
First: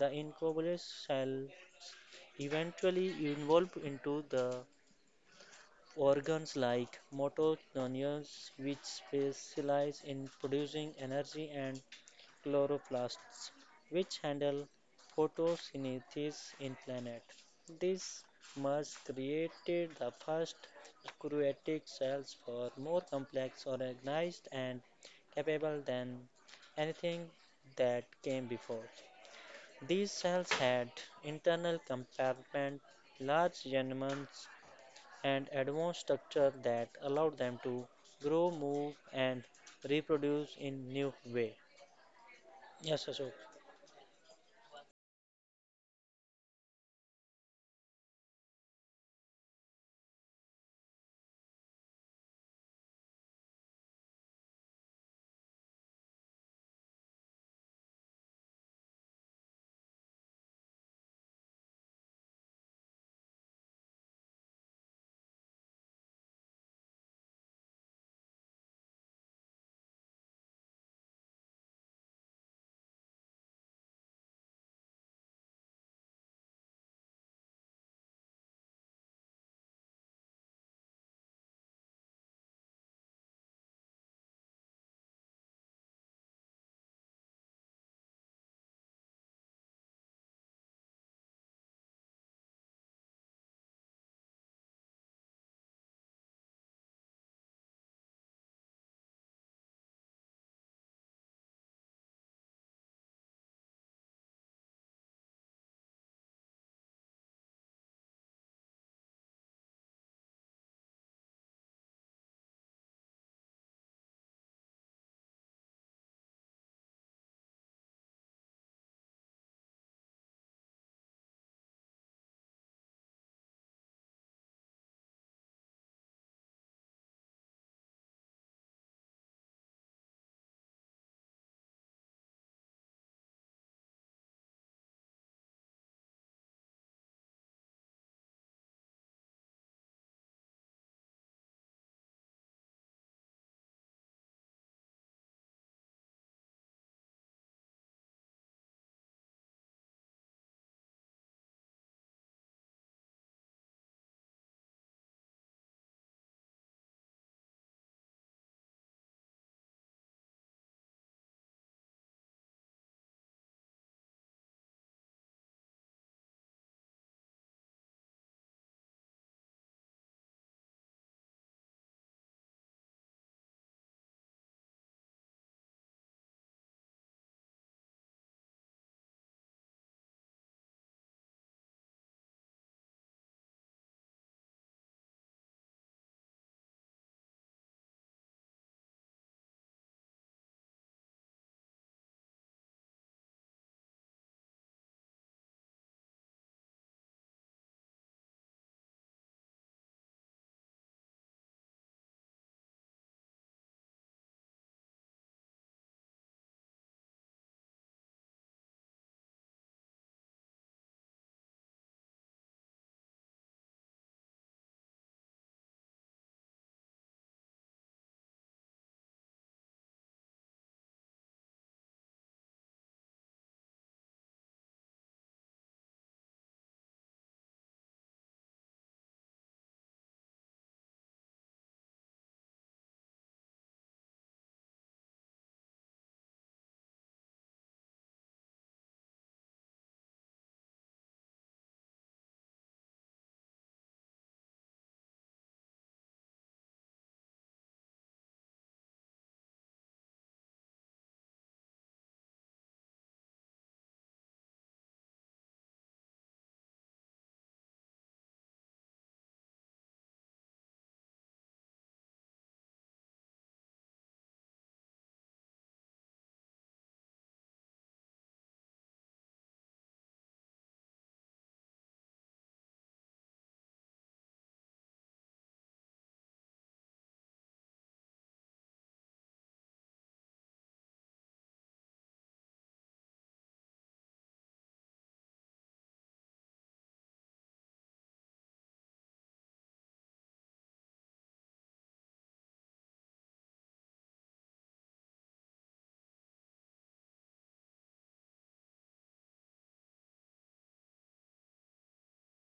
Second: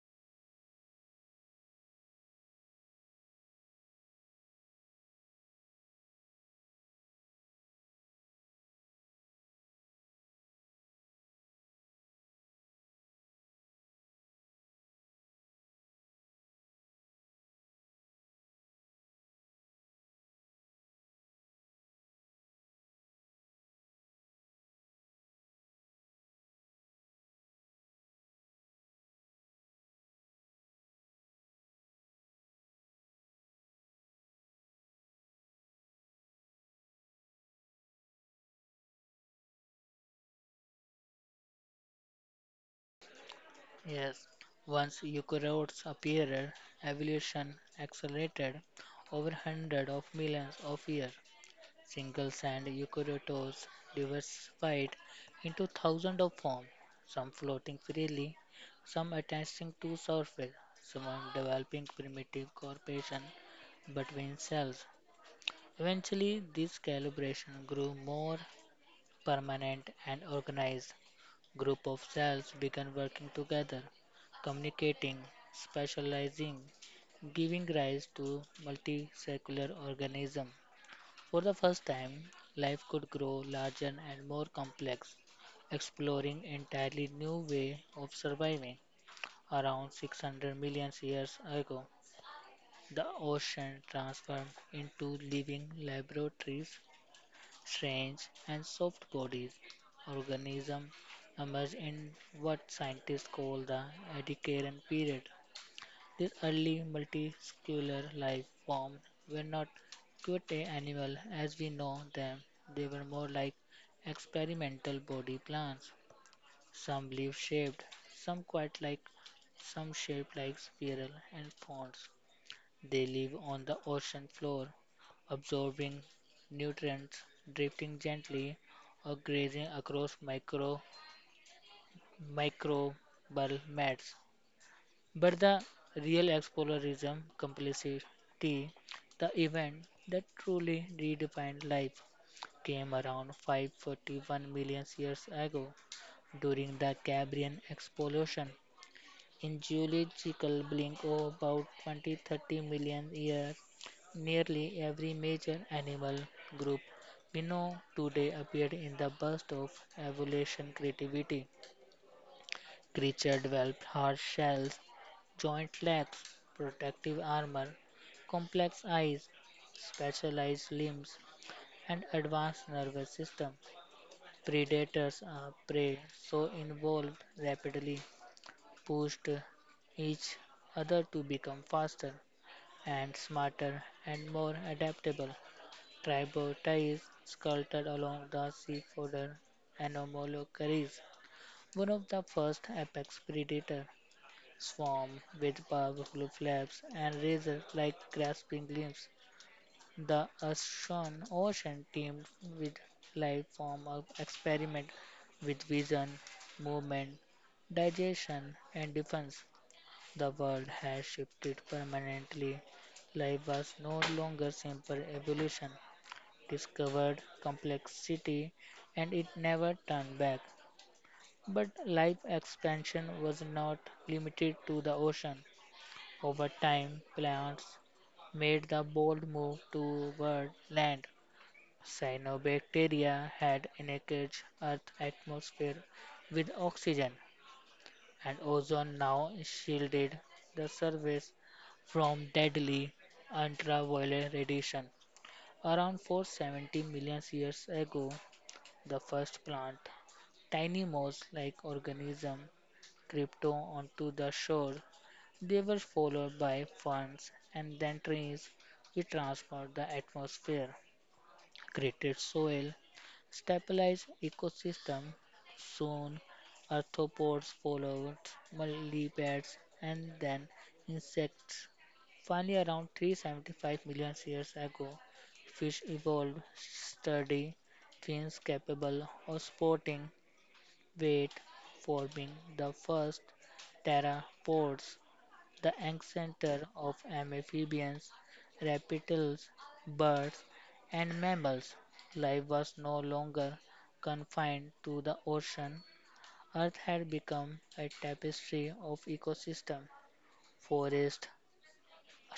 Speaker 2: The incubator cell eventually evolve into the organs like mitochondria, which specialize in producing energy, and chloroplasts, which handle photosynthesis in planet. This merge created the first eukaryotic cells for more complex, organized, and capable than anything that came before. These cells had internal compartments, large genomes, and advanced structure that allowed them to grow, move, and reproduce in new way. Yes, Ashok.
Speaker 1: Yes, once eukaryotes appeared, evolution accelerated over hundreds of millions of years. Single celled eukaryotes diversified into thousands of forms, some floating freely, some attaching to surface, some developing primitive cooperation between cells. Eventually, this calibration grew more permanent and organized, group of cells began working together, communicating, specializing, giving rise to multicellular organisms. For the first time, life could grow larger and more complex, exploring entirely new way of surviving. Around 600 million years ago, the ocean transformed into living laboratories strange and soft bodies organisms emerge in what scientists call the Ediacaran period. These early multiscular life forms were not cute animals as we know them. They were more like experimental body plans. Some leaf-shaped, some quite like, some shaped like spiral and fronds. They live on the ocean floor, absorbing nutrients, drifting gently, or grazing across microbial mats. But the real explorism complexity, the event that truly redefined life, came around 541 million years ago during the Cambrian explosion. In geological blink of about 20-30 million years, nearly every major animal group we know today appeared in the burst of evolution creativity. Creatures developed hard shells, joint legs, protective armor, complex eyes, specialized limbs, and advanced nervous systems. Predators are prey so evolved rapidly pushed each other to become faster and smarter and more adaptable. Tribal ties sculpted along the seafooder anomalocaries, one of the first apex predator, swarm with powerful flaps and razor-like grasping limbs. The Ashan Ocean teemed with life form of experiment with vision, movement, digestion, and defense. The world had shifted permanently. Life was no longer simple evolution, discovered complexity, and it never turned back. But life expansion was not limited to the ocean. Over time, plants made the bold move toward land. Cyanobacteria had enriched Earth's atmosphere with oxygen, and ozone now shielded the surface from deadly ultraviolet radiation. Around 470 million years ago, the first plant, tiny moss like organism, crept onto the shore. They were followed by ferns and then trees, which transformed the atmosphere. Created soil, stabilized ecosystem. Soon, arthropods followed, millipedes, and then insects. Finally, around 375 million years ago, fish evolved sturdy fins capable of sporting weight, forming the first pteropods the ancestor of amphibians, reptiles, birds, and mammals. Life was no longer confined to the ocean. Earth had become a tapestry of ecosystem: forests,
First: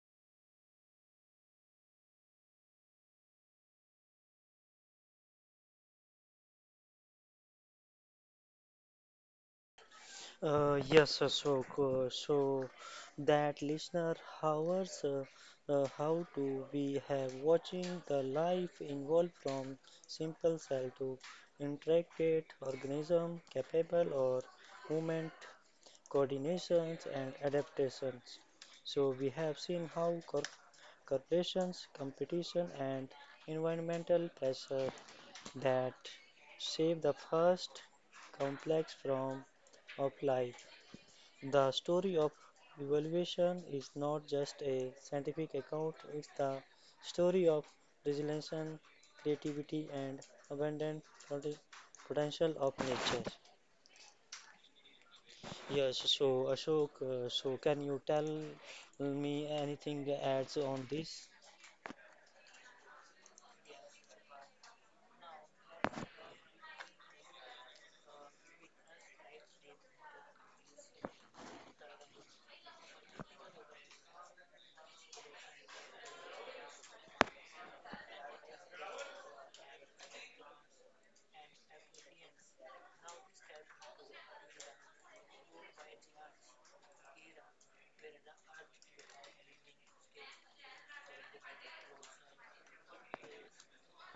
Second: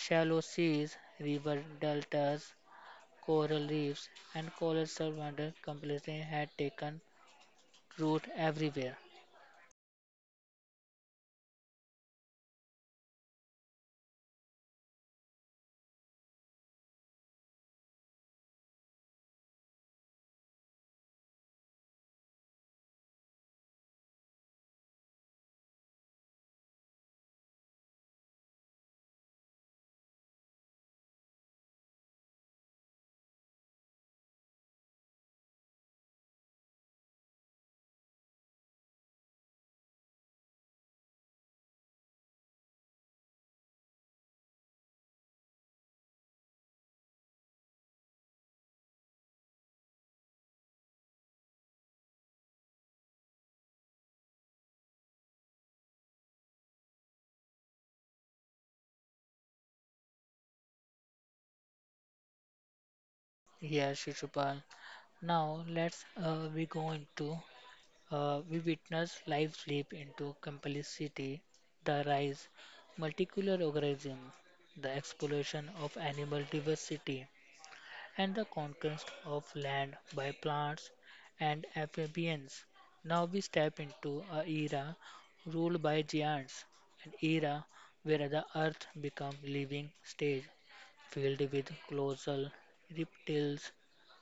Speaker 1: shallow seas, river deltas, coral reefs, and coral survivors completely had taken root everywhere.
Speaker 2: So that listener, hours, how do we have watching the life involved from simple cell to intricate organism capable or movement coordinations and adaptations. So we have seen how corporations, competition, and environmental pressure that save the first complex from of life. The story of evolution is not just a scientific account, it's the story of resilience, creativity, and abundant pot- potential of nature. Yes, so Ashok, so can you tell me anything adds on this?
Speaker 1: Here, Shishupal. Now let's we go into we witness life slip into complexity, the rise multicultural organisms, the exploration of animal diversity, and the conquest of land by plants and amphibians. Now we step into a era ruled by giants, an era where the earth becomes living stage filled with colossal reptiles,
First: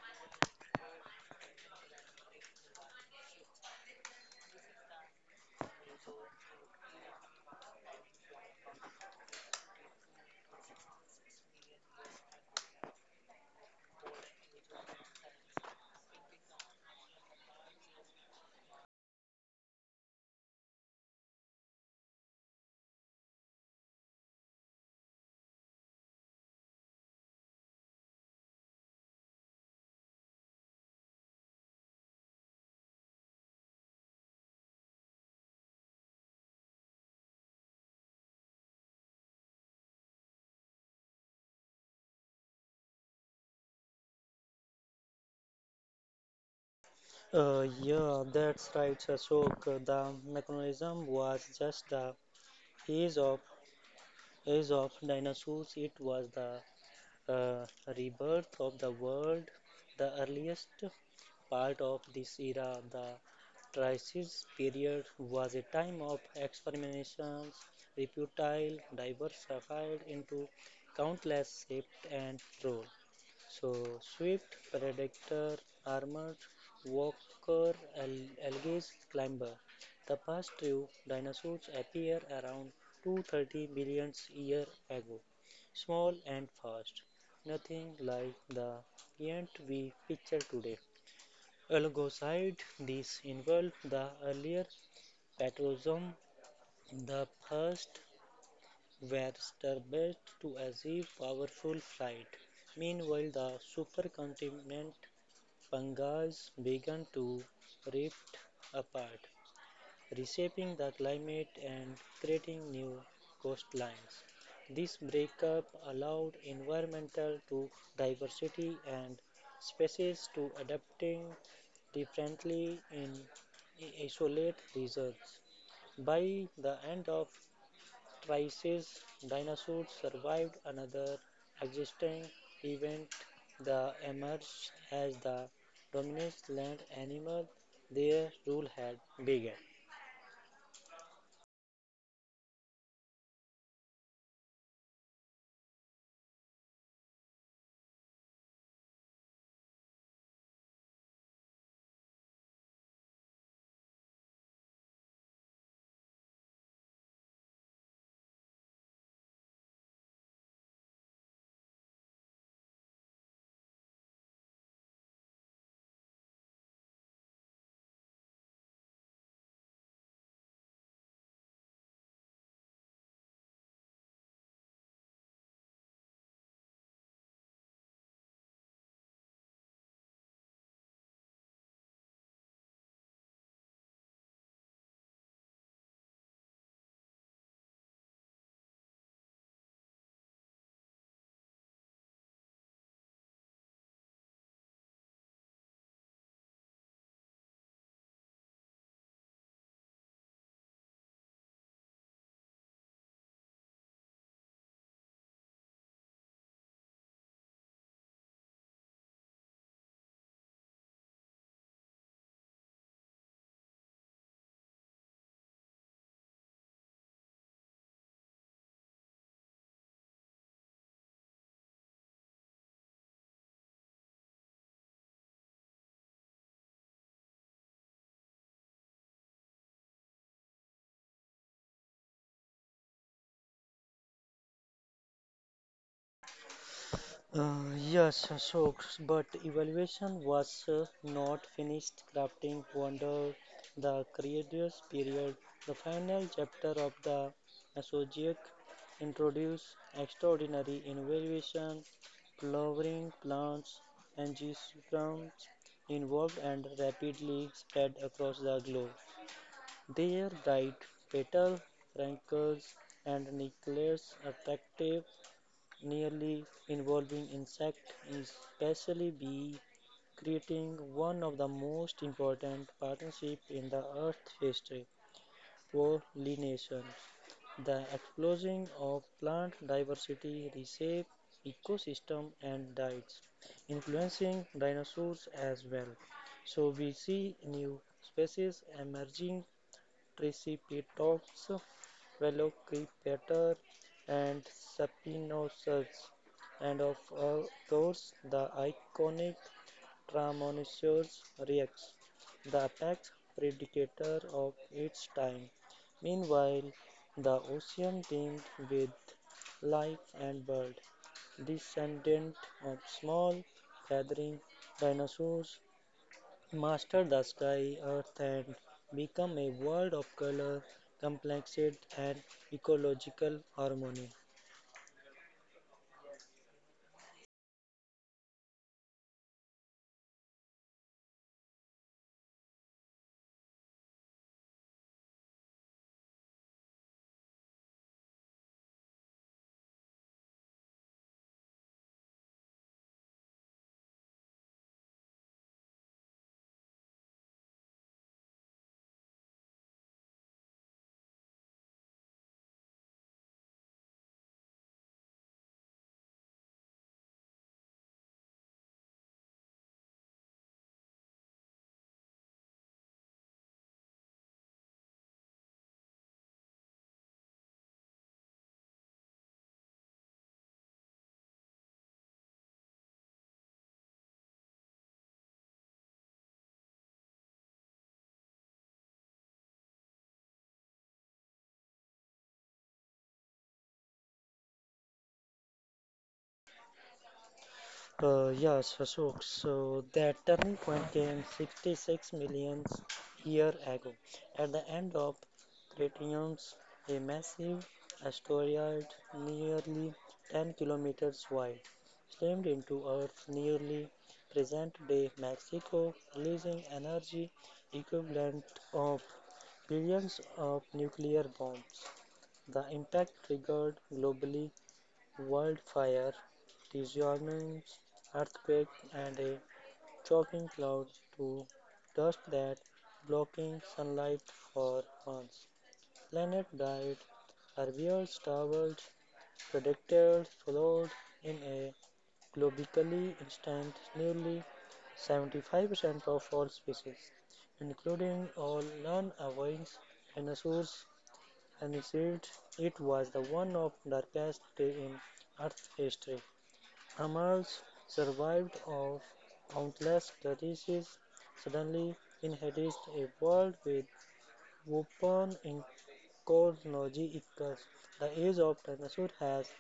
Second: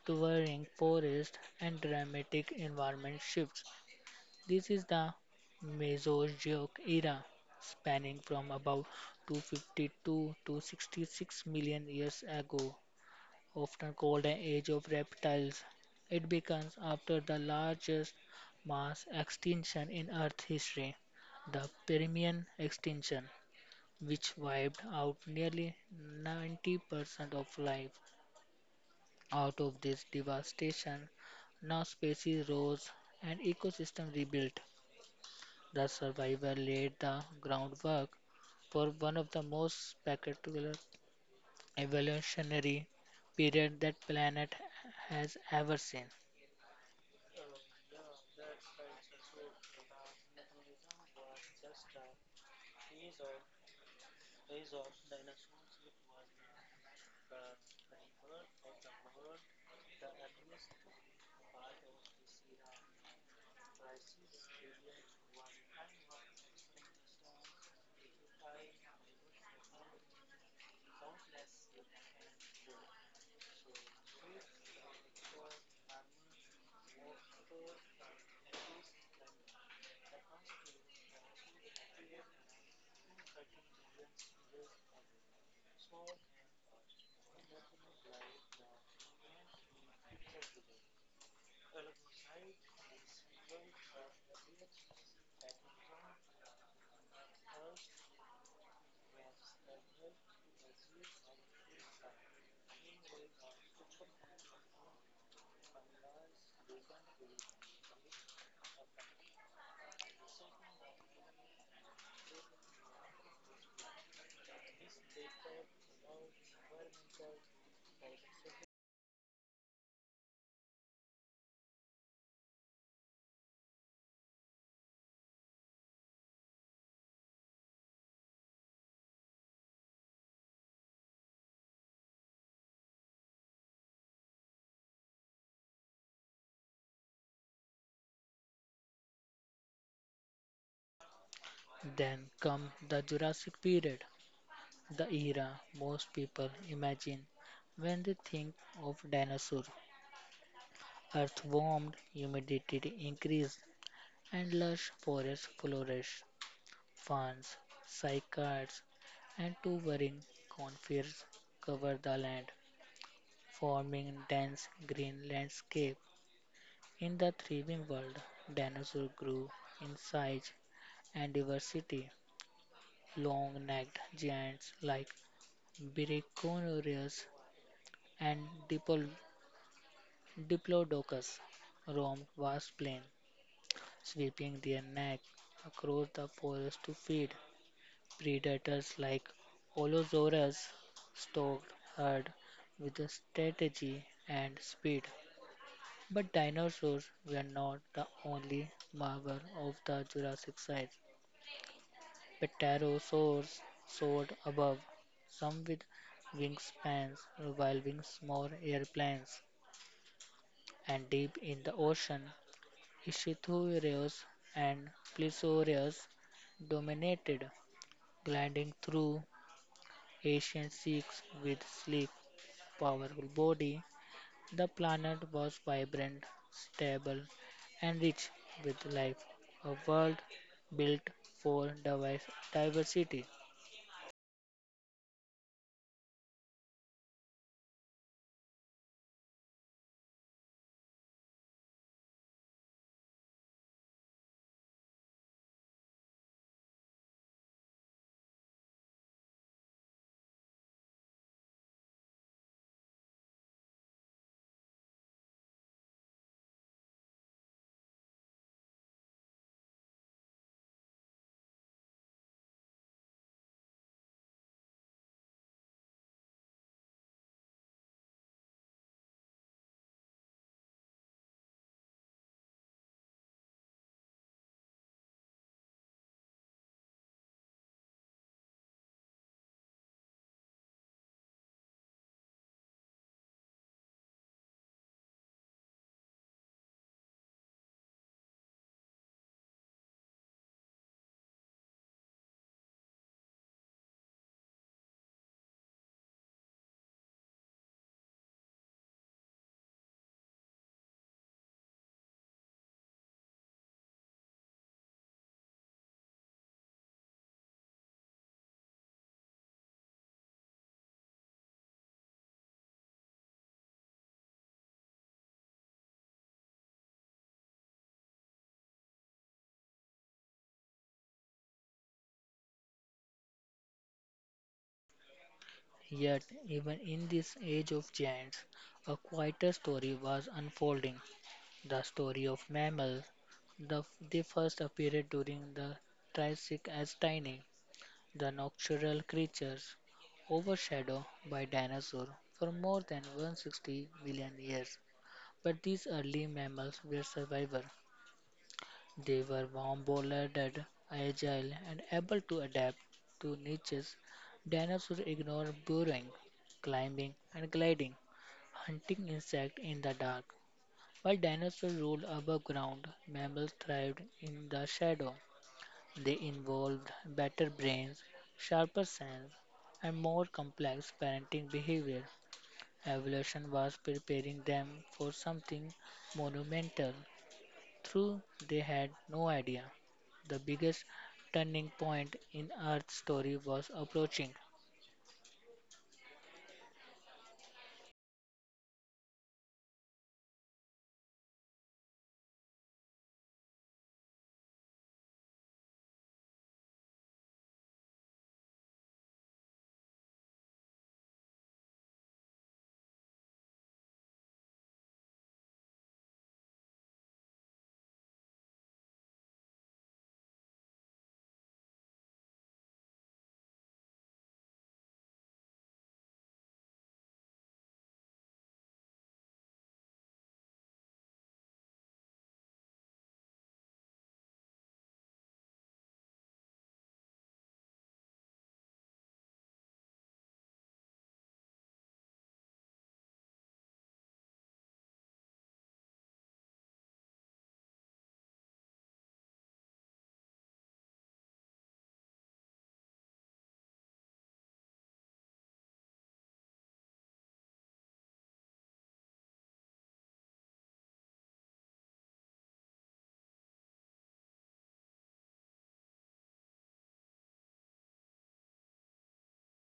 Speaker 1: towering forests, and dramatic environment shifts. This is the Mesozoic era, spanning from about 252 to 66 million years ago, often called an age of reptiles. It begins after the largest mass extinction in Earth history, the Permian extinction, which wiped out nearly 90% of life. Out of this devastation, new species rose and ecosystem rebuilt. The survivor laid the groundwork for one of the most spectacular evolutionary periods that planet has ever seen.
Speaker 2: Yeah, that's right, Ashok. The mechanism was just the age of age of dinosaurs. It was the uh, rebirth of the world, the earliest part of this era, the Triassic period, was a time of experimentations. Reptile diversified into countless shapes and roles. So swift, predator, armored, walker, algae, climber. The past two dinosaurs appear around 230 billion years ago, small and fast, nothing like the giant we picture today. Alongside this involved the earlier patrozoum, the first were starbirds to achieve powerful flight. Meanwhile, the supercontinent Panga's began to rift apart, reshaping the climate and creating new coastlines. This breakup allowed environmental to diversity and species to adapting differently in isolate regions. By the end of crisis, dinosaurs survived another existing event that emerged as the dominant land animal their rule had begun.
Speaker 1: Then come the Jurassic period, the era most people imagine when they think of dinosaurs. Earth warmed, humidity increased, and lush forests flourished. Ferns, cycads, and towering conifers cover the land, forming dense green landscape. In the thriving world, dinosaurs grew in size and diversity. Long-necked giants like Brachiosaurus and Dipol- Diplodocus roamed vast plains, sweeping their neck across the forest to feed. Predators like Allosaurus stalked herd with strategy and speed. But dinosaurs were not the only marvel of the Jurassic site. Pterosaurs soared above, some with wingspans rivaling small airplanes, and deep in the ocean, Ichthyosaurs and Plesiosaurs dominated, gliding through ancient seas with sleek, powerful body. The planet was vibrant, stable, and rich with life, a world built for diversity.
Speaker 2: Yes, Ashok, but evaluation was not finished. Crafting wonder the creator's period. The final chapter of the Asociac introduced extraordinary innovation, flowering plants and geosperms involved and rapidly spread across the globe. Their bright petal, rankles, and nucleus attractive nearly involving insect, especially bee, creating one of the most important partnerships in the Earth's history, pollination. The explosion of plant diversity reshaped ecosystem and diets, influencing dinosaurs as well. So we see new species emerging Triceratops, Velociraptor, and Spinosaurus, and of all those, the iconic Tyrannosaurus rex, the apex predator of its time. Meanwhile, the ocean teemed with life and bird, descendant of small feathering dinosaurs Master the sky, earth, and become a world of color, complexity, and ecological harmony.
Speaker 1: Yet, even in this age of giants, a quieter story was unfolding the story of mammals. The, they first appeared during the Triassic as tiny, the nocturnal creatures overshadowed by dinosaurs for more than 160 million years. But these early mammals were survivors. They were warm-blooded, agile, and able to adapt to niches. Dinosaurs ignored burrowing, climbing, and gliding, hunting insects in the dark. While dinosaurs ruled above ground, mammals thrived in the shadow. They involved better brains, sharper sense, and more complex parenting behavior. Evolution was preparing them for something monumental. True, they had no idea. The biggest turning point in Earth's story was approaching,
Speaker 2: Yes, Ashok. So that turning point came 66 million years ago. At the end of Cretaceous, a massive asteroid nearly 10 kilometers wide slammed into Earth nearly present-day Mexico, releasing energy equivalent of billions of nuclear bombs. The impact triggered globally wildfire, tsunamis, earthquake, and a choking cloud to dust that blocking sunlight for months. Planet died, herbivores starved, predators followed in a globally instant nearly 75% of all species, including all non-avowing dinosaurs and said it was the one of darkest day in Earth's history. Amals survived of countless terrorists suddenly inherited a world with weapon in technology equals the age of dinosaurs has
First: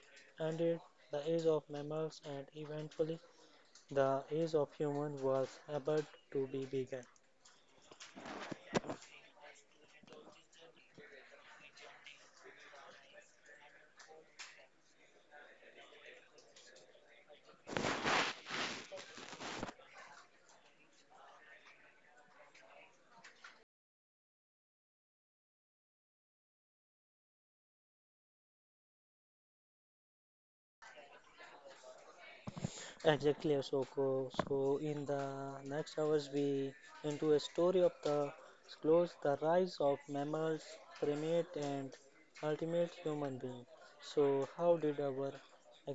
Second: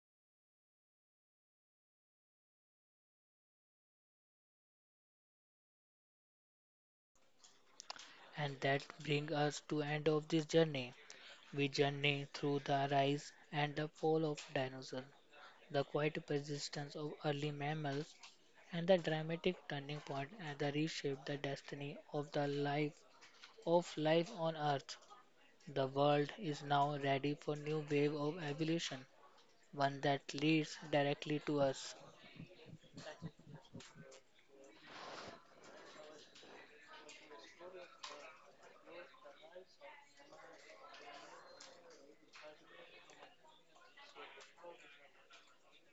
Speaker 2: ended the age of mammals and eventually the age of humans was about to be begun.
Speaker 1: and that brings us to end of this journey. We journey through the rise and the fall of dinosaurs, the quiet persistence of early mammals, and the dramatic turning point and the reshape the destiny of the life of life on Earth. The world is now ready for new wave of evolution, one that leads directly to us.
Speaker 2: Exactly, Asoko. So, in the next hours, we into a story of the close, the rise of mammals, primate, and ultimate human being. So, how did our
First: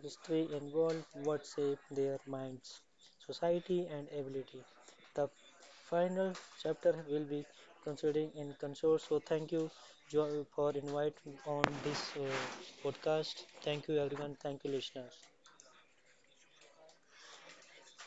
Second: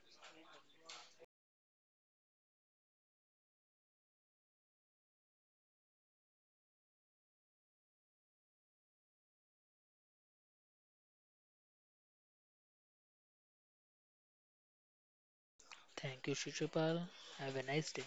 Speaker 2: history evolve? What shaped their minds, society, and ability? The final chapter will be considering in consort. So, thank you, Joy, for inviting on this podcast. Thank you, everyone. Thank you, listeners.
Speaker 1: Thank you, Shishupal. Have a nice day.